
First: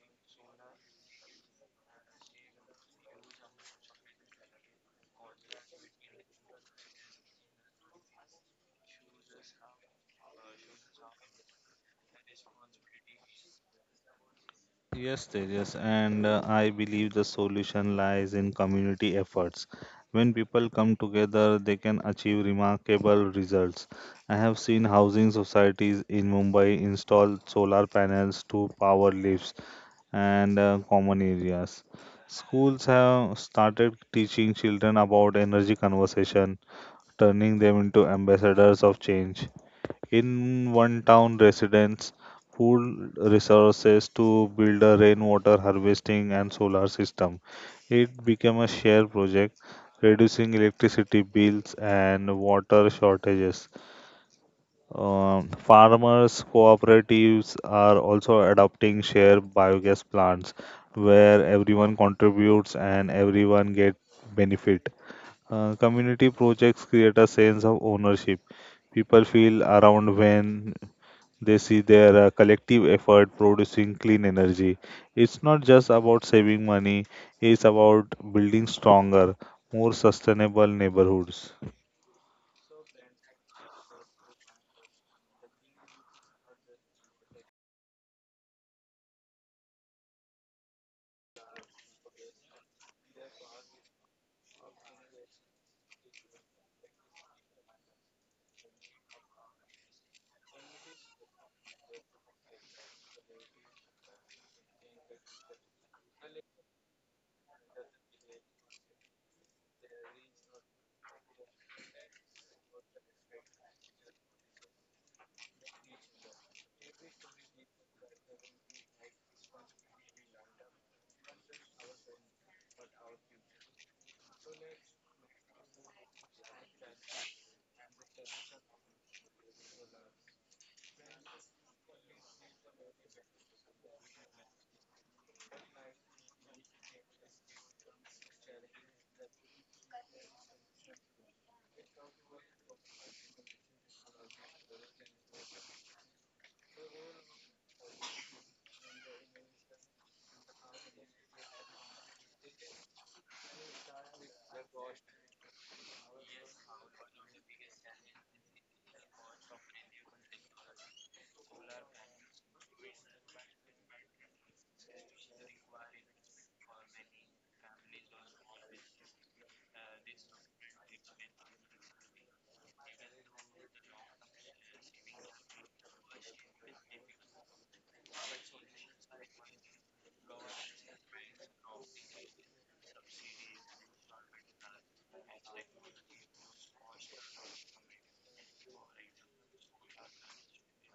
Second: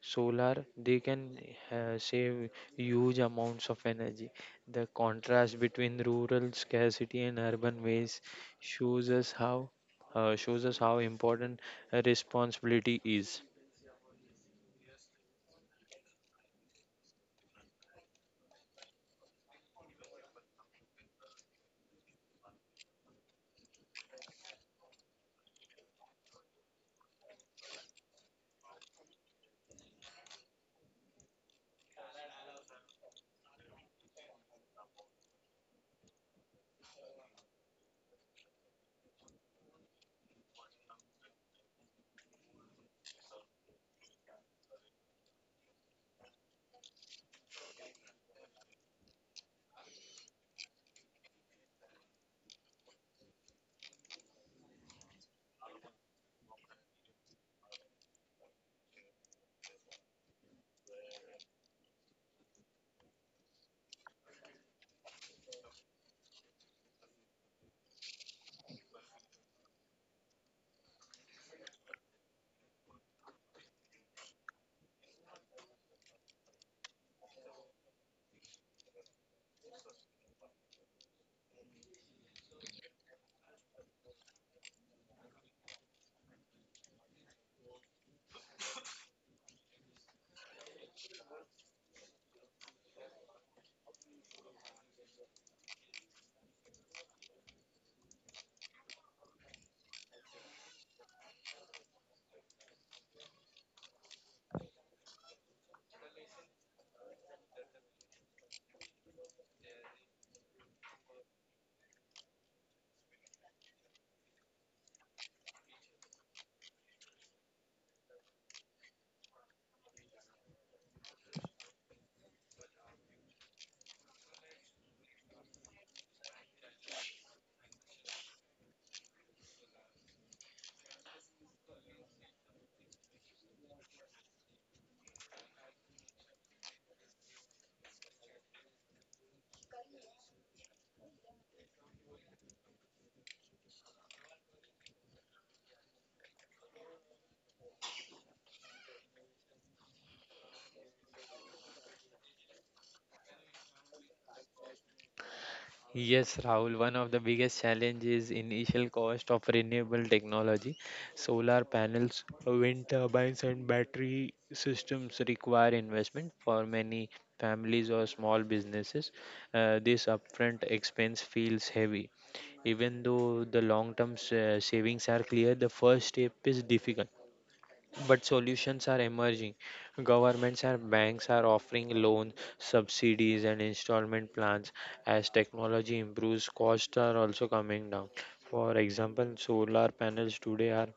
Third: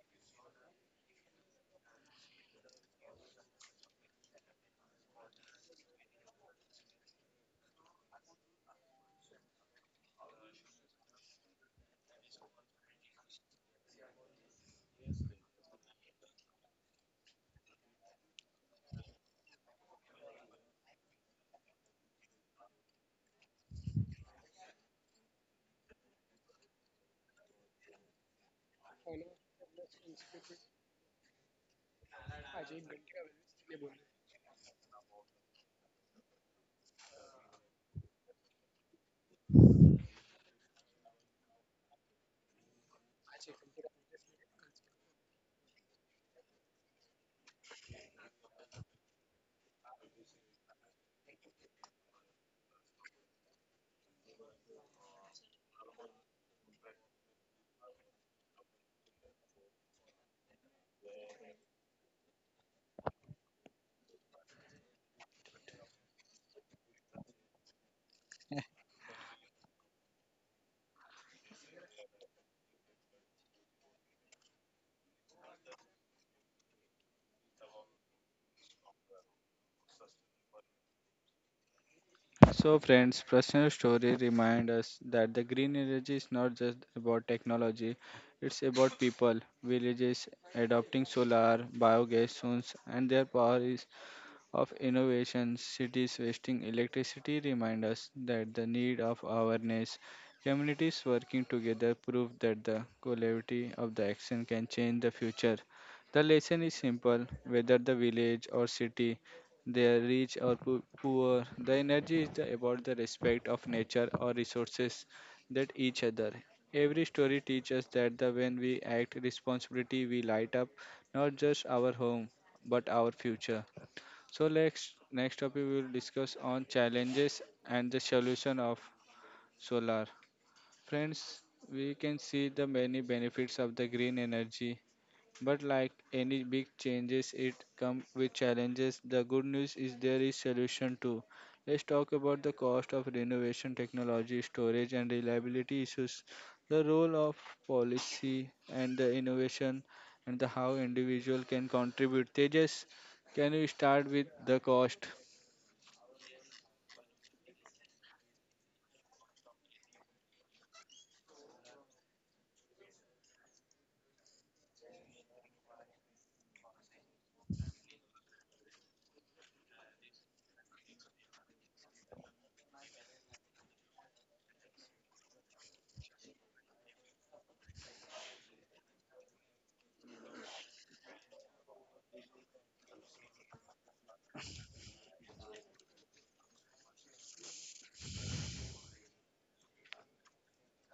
S2: solar. They can save huge amounts of energy. The contrast between rural scarcity and urban waste shows us how shows us how important responsibility is.
S3: Yes, Tejas, and I believe the solution lies in community efforts. When people come together, they can achieve remarkable results. I have seen housing societies in Mumbai install solar panels to power lifts and common areas. Schools have started teaching children about energy conservation, turning them into ambassadors of change. In one town, residents pooled resources to build a rainwater harvesting and solar system. It became a shared project, reducing electricity bills and water shortages. Farmers' cooperatives are also adopting share biogas plants where everyone contributes and everyone gets benefit. Community projects create a sense of ownership people feel around when they see their collective effort producing clean energy. It's not just about saving money, it's about building stronger, more sustainable neighborhoods.
S1: So friends, personal story remind us that the green energy is not just about technology, it's about people, villages adopting solar, biogas sources and their power is of innovation, cities wasting electricity remind us that the need of awareness. Communities working together prove that the quality of the action can change the future. The lesson is simple whether the village or city, they are rich or poor, the energy is about the respect of nature or resources that each other. Every story teaches that the when we act responsibility we light up not just our home but our future. So next topic we will discuss on challenges and the solution of solar. Friends, we can see the many benefits of the green energy, but like any big changes, it come with challenges. The good news is there is solution too. Let's talk about the cost of renovation technology, storage and reliability issues, the role of policy and the innovation and the how individual can contribute. Tejas, can you start with the cost?
S2: Yes, Rahul, one of the biggest challenges is initial cost of renewable technology. Solar panels, wind turbines, and battery systems require investment for many families or small businesses. This upfront expense feels heavy. Even though the long term savings are clear, the first step is difficult, but solutions are emerging. Governments and banks are offering loan subsidies and installment plans. As technology improves, costs are also coming down. For example, solar panels today are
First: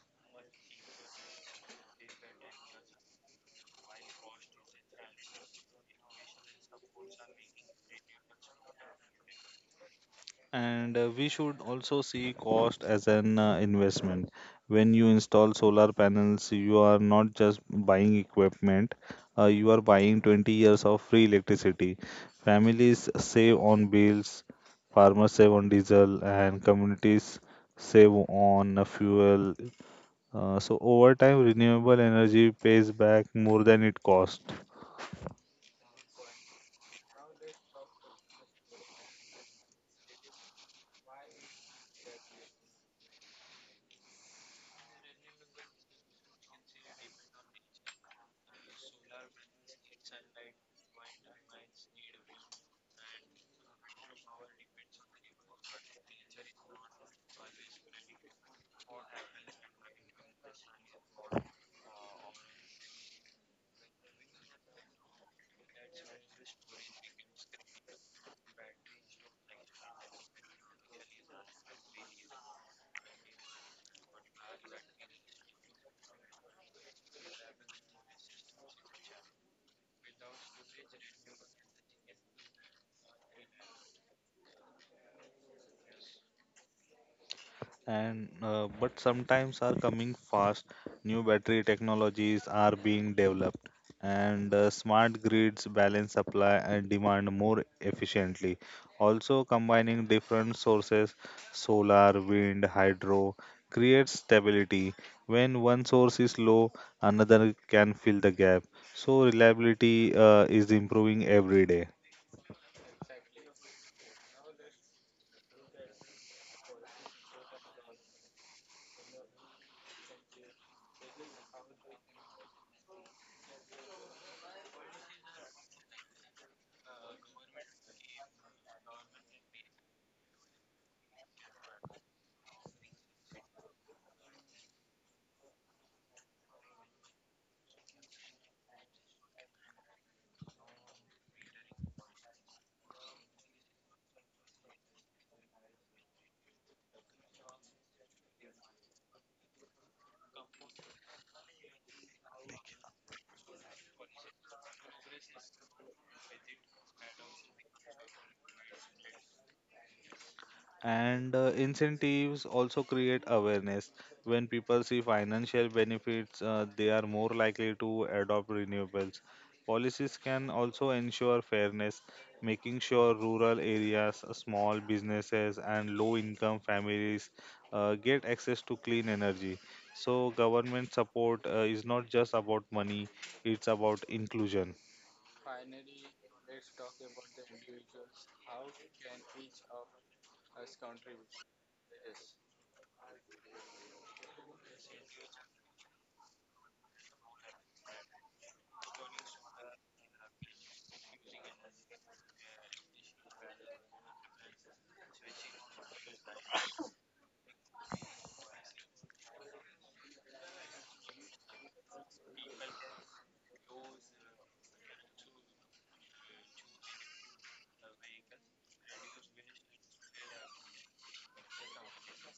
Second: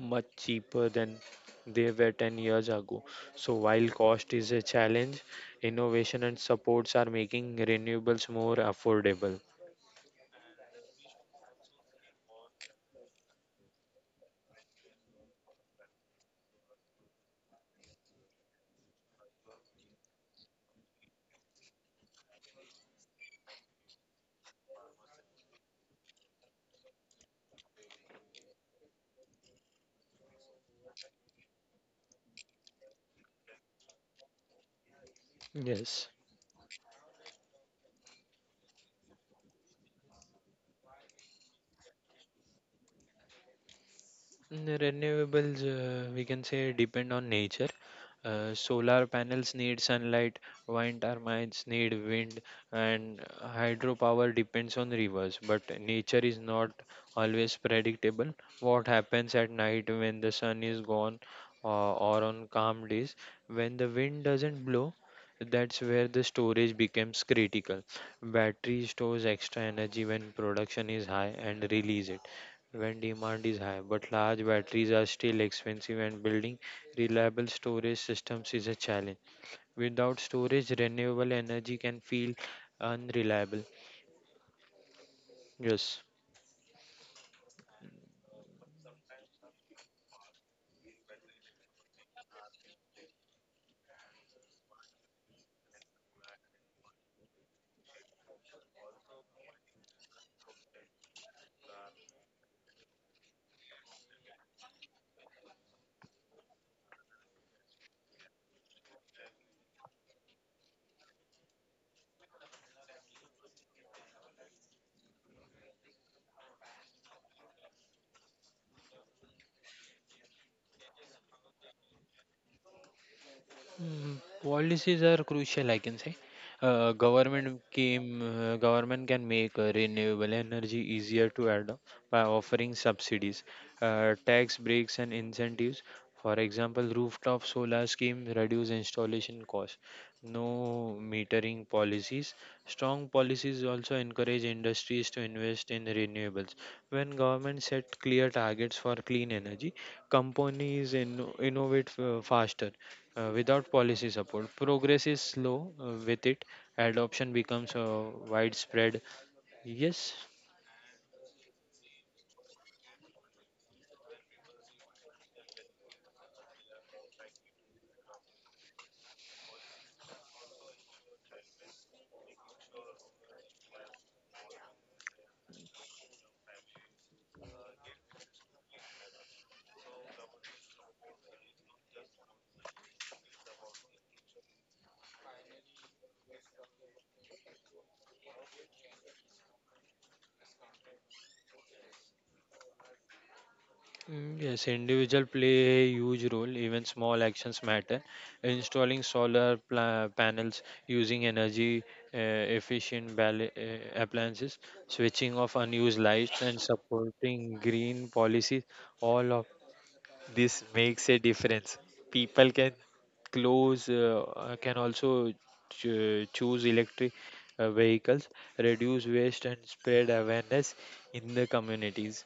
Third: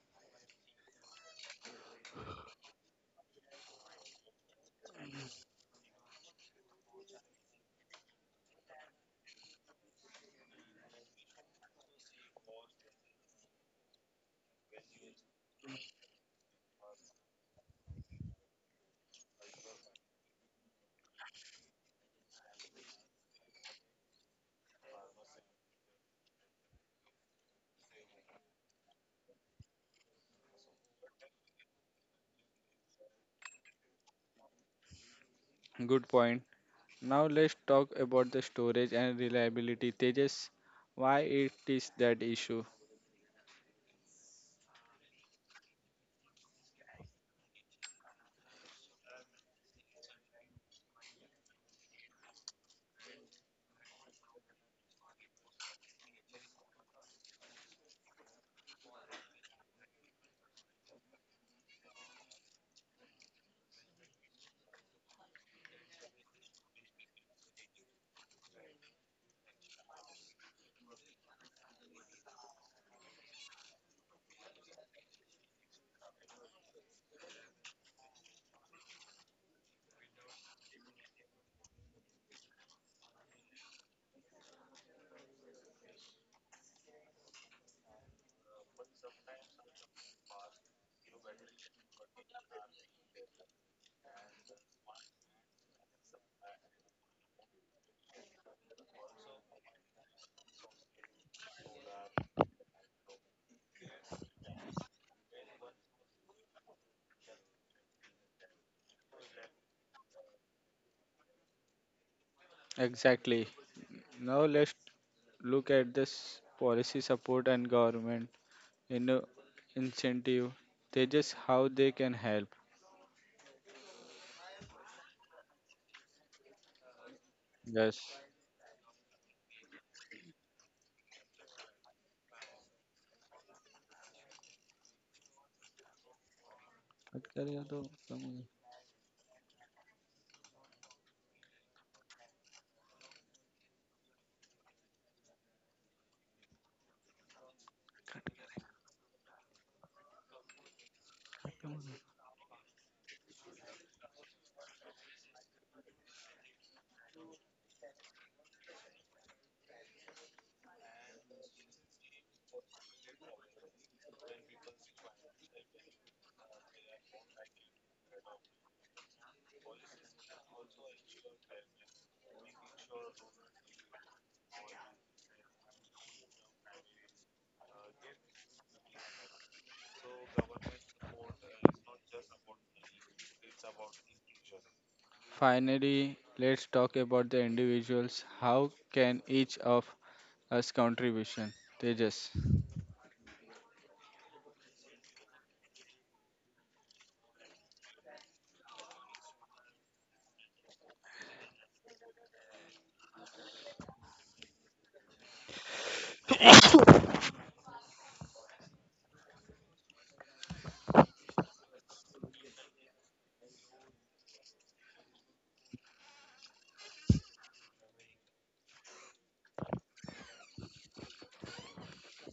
S2: much cheaper than they were 10 years ago. So, while cost is a challenge, innovation and supports are making renewables more affordable.
S3: And We should also see cost as an investment. When you install solar panels, you are not just buying equipment, you are buying 20 years of free electricity. Families save on bills, farmers save on diesel, and communities save on fuel. So over time, renewable energy pays back more than it costs.
S1: Good
S2: Yes.
S1: point. Now let's talk about the storage and reliability. Tejas, why it is that issue?
S2: Renewables, we can say, depend on nature. Solar panels need sunlight, wind turbines need wind, and hydropower depends on rivers. But nature is not always predictable. What happens at night when the sun is gone, or on calm days when the wind doesn't blow? That's where the storage becomes critical. Battery stores extra energy when production is high and release it when demand is high, but large batteries are still expensive and building reliable storage systems is a challenge. Without storage, renewable energy can feel unreliable. Yes.
S3: And But sometimes are coming fast. New battery technologies are being developed, and smart grids balance supply and demand more efficiently. Also, combining different sources, solar, wind, hydro, creates stability. When one source is low, another can fill the gap. So reliability is improving every day.
S1: Exactly. Now let's look at this policy support and government in incentive. Tejas, how they can help.
S2: Policies are crucial, I can say. Uh, government
S1: Yes.
S2: came, Government can make renewable energy easier to adopt by offering subsidies, tax breaks, and incentives. For example,
S1: cut
S2: rooftop
S1: कर या तो
S2: solar
S1: कम
S2: scheme
S1: हो जाए.
S2: reduce installation costs. No metering policies. Strong policies also encourage industries to invest in renewables. When governments set clear targets for clean energy, companies innovate faster. Without policy support, progress is slow. With it, adoption becomes widespread. Yes,
S3: And Incentives also create awareness. When people see financial benefits, they are more likely to adopt renewables. Policies can also ensure fairness, making sure rural areas, small businesses, and low income families get access to clean energy. So, government support is not just about money, it's about inclusion.
S1: Finally, let's talk about the individuals. How can each of us contribution? Tejas.
S2: yes, individual play a huge role. Even small actions matter. Installing solar panels, using energy efficient appliances, switching off unused lights, and supporting green policies. All of this makes a difference. People can close can also choose electric vehicles, reduce waste and spread awareness in the communities.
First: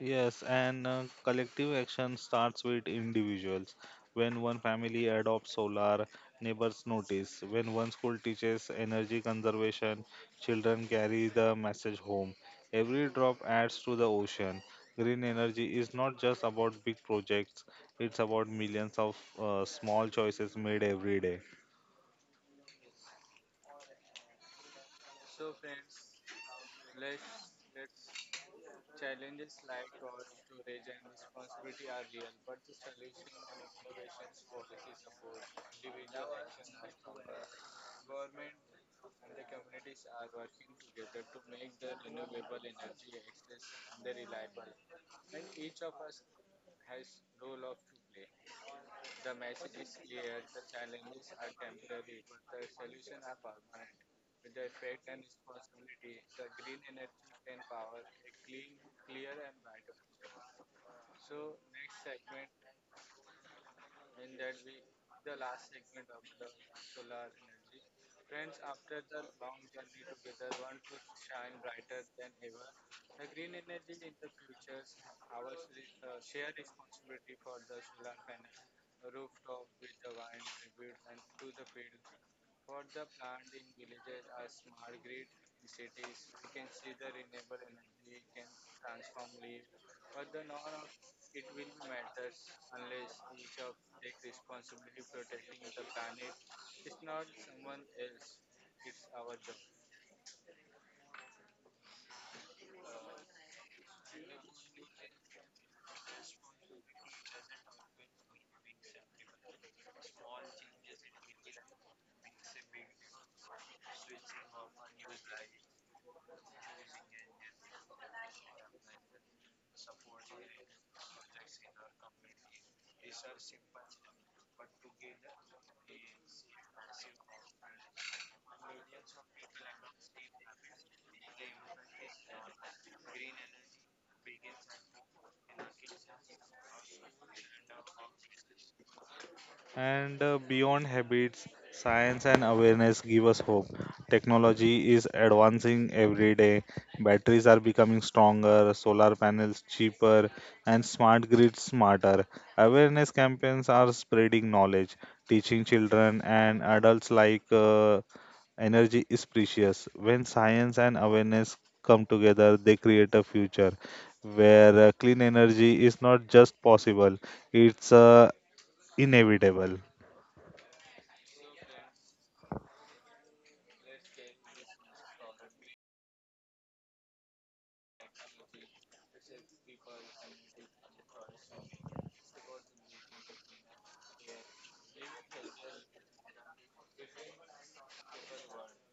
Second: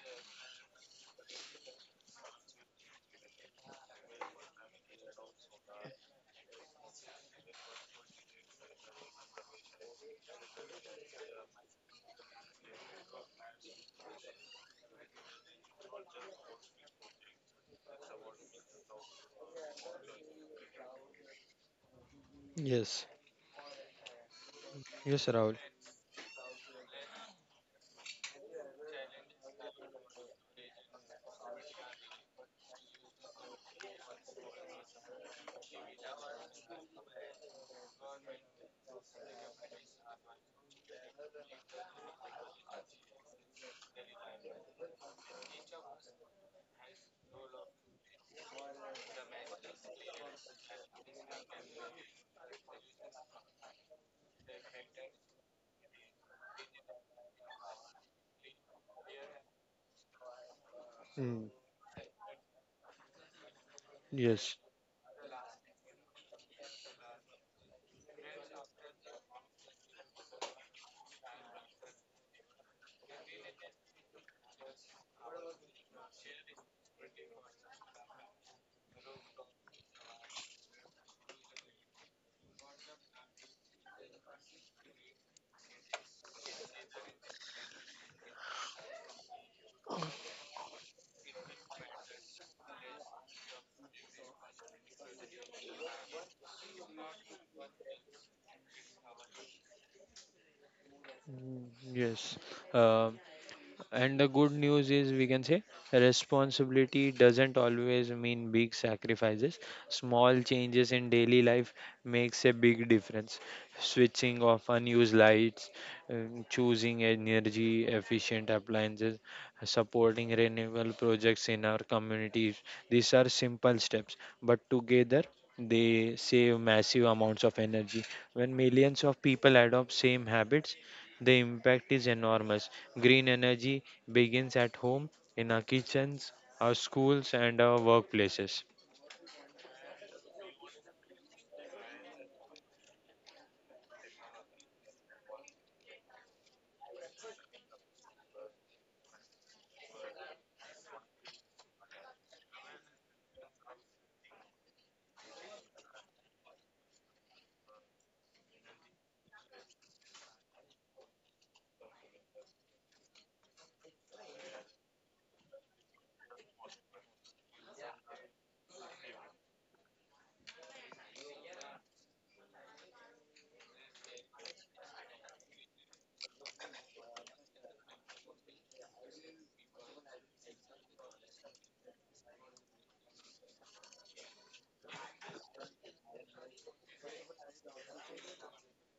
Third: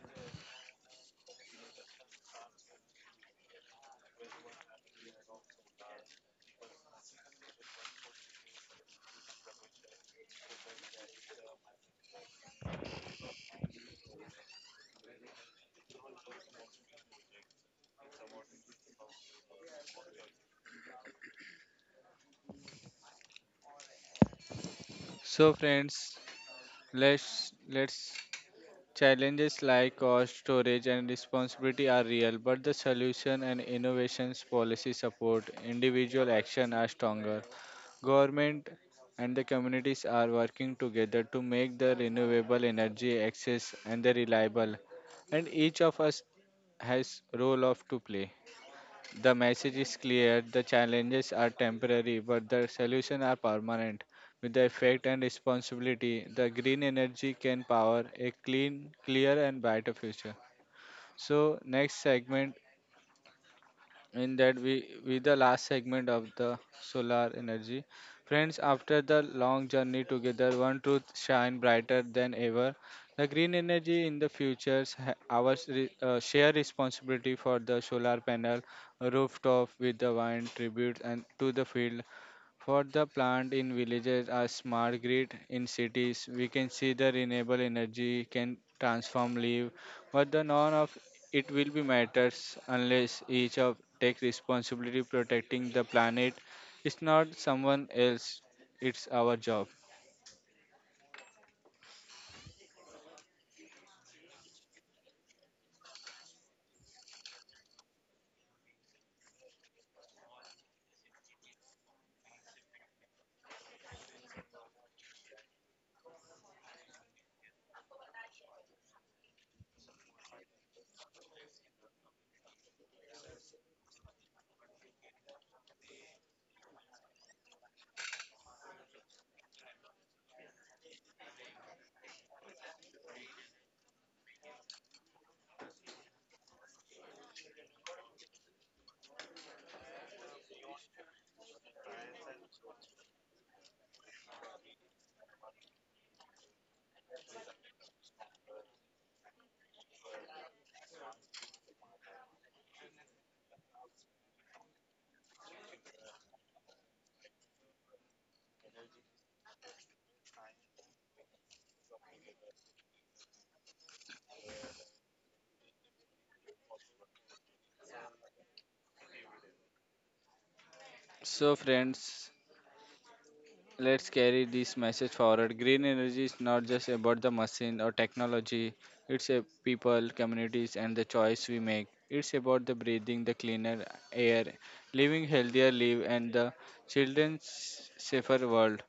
S3: Yes, and collective action starts with individuals. When one family adopts solar, neighbors notice. When one school teaches energy conservation, children carry the message home. Every drop adds to the ocean. Green energy is not just about big projects, it's about millions of small choices made every day.
S2: Yes, yes,
S1: So
S2: Rahul.
S1: friends, let's let's Challenges like cost, storage, and responsibility are real, but the solution and innovations, policy support, individual action are stronger. Government and the communities are working together to make the renewable energy access and the reliable, and each of us has role of to play. The message is clear, the challenges are temporary, but the solutions are permanent. With the effect and responsibility, the green energy can power a clean, clear, and brighter future.
S2: Mm,
S1: So, next segment in
S2: yes.
S1: that we with the last segment of the solar energy friends after the long journey together one truth shine brighter than ever the green energy in the futures share responsibility for the solar panel rooftop with the wind tribute and to the field for the plant in villages are smart grid in cities. We can see the renewable energy can transform live, but the none of it will be matters unless each of take responsibility protecting the planet. It's not someone else, it's our job.
S2: Mm, yes. And the good news is, we can say, responsibility doesn't always mean big sacrifices. Small changes in daily life makes a big difference. Switching off unused lights, choosing energy efficient appliances, supporting renewable projects in our communities. These are simple steps, but together they save massive amounts of energy. When millions of people adopt same habits, the impact is enormous. Green energy begins at home, in our kitchens, our schools, and our workplaces.
S3: And Beyond habits, science and awareness give us hope. Technology is advancing every day. Batteries are becoming stronger, solar panels cheaper, and smart grids smarter. Awareness campaigns are spreading knowledge, teaching children and adults like energy is precious. When science and awareness come together, they create a future where clean energy is not just possible, it's inevitable.
S1: So friends, let's carry this message forward. Green energy is not just about the machine or technology, it's a people, communities, and the choice we make. It's about the breathing the cleaner air, living healthier live, and the children's safer world.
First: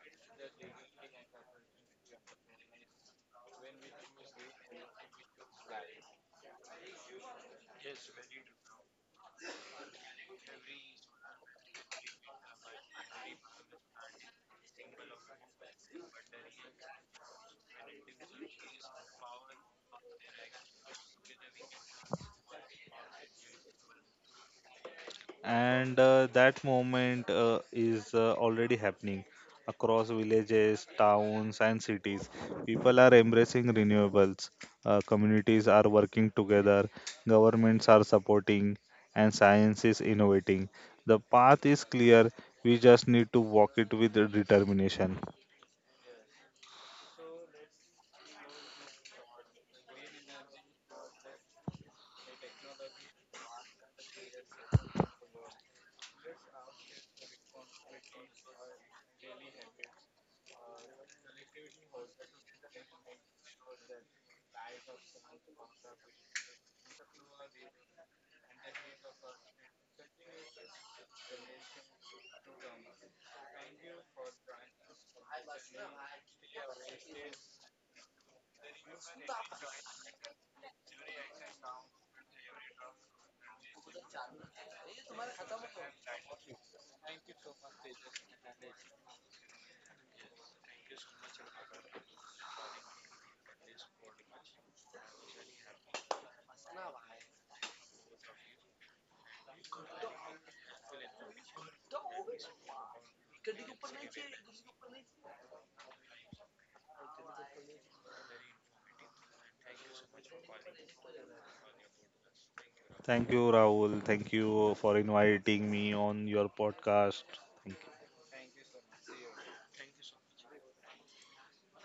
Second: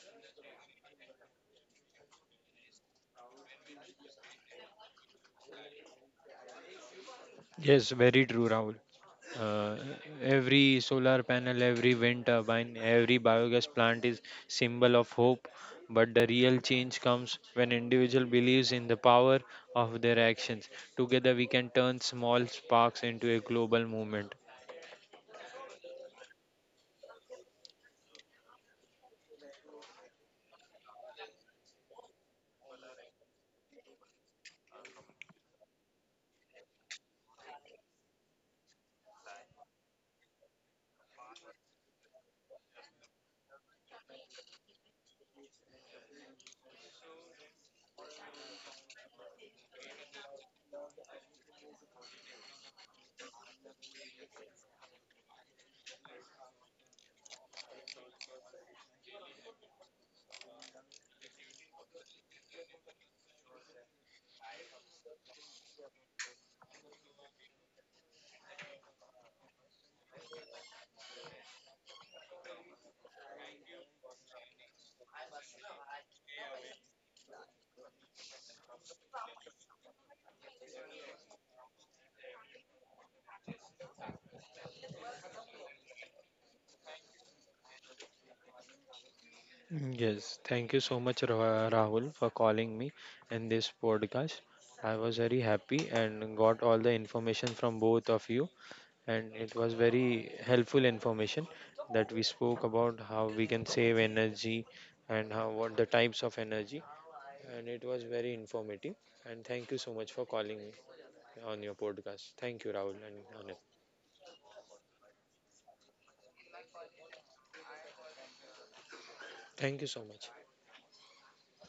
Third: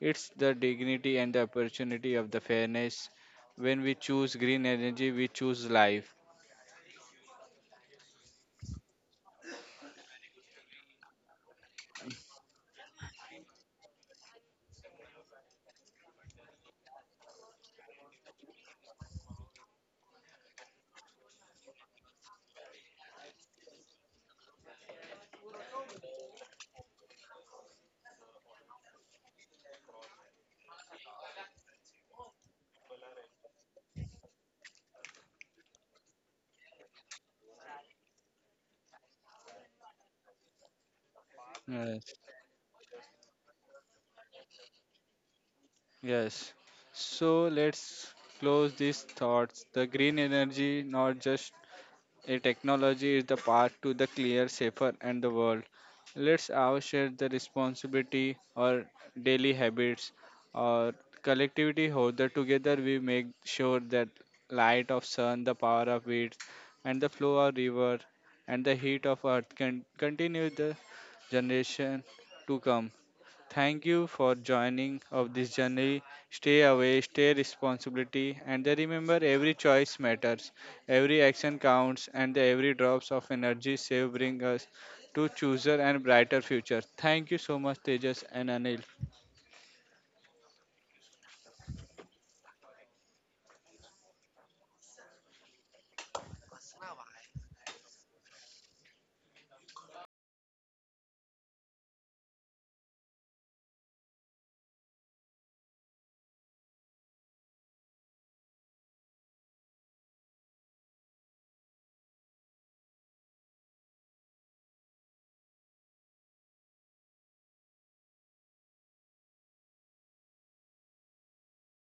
S1: It's the dignity and the opportunity of the fairness. When we choose green energy, we choose life.
S2: Yes, very true, Rahul. Uh, every solar panel, every wind turbine, every biogas plant is symbol of hope. But the real change comes when individual believes in the power of their actions. Together, we can turn small sparks into a global movement.
S3: And That moment is already happening across villages, towns, and cities. People are embracing renewables. Communities are working together, governments are supporting, and science is innovating. The path is
S1: Yes.
S3: clear. We just need to walk it with determination.
S1: Yes. So let's close these thoughts. The green energy not just a technology is the path to the clear, safer, and the world. Let's all share the responsibility or daily habits or collectivity holder together we make sure that light of sun, the power of winds, and the flow of river and the heat of earth can continue the generation to come. Thank you for joining of this journey. Stay away, stay responsibility, and then remember every choice matters, every action counts, and every drops of energy save bring us to chooser and brighter future. Thank you so much, Tejas and Anil.
S2: Yes, thank you so much, Rahul, for calling me in this podcast. I was very happy and got all the information from both of you, and it was very helpful information that we spoke about how we can save energy and how what the types of energy, and it was very informative. And thank you so much for calling me on your podcast. Thank you, Rahul and
S3: Thank you,
S2: Anil.
S3: Rahul. Thank you for inviting me on your podcast. Thank you.
S2: Thank you so much.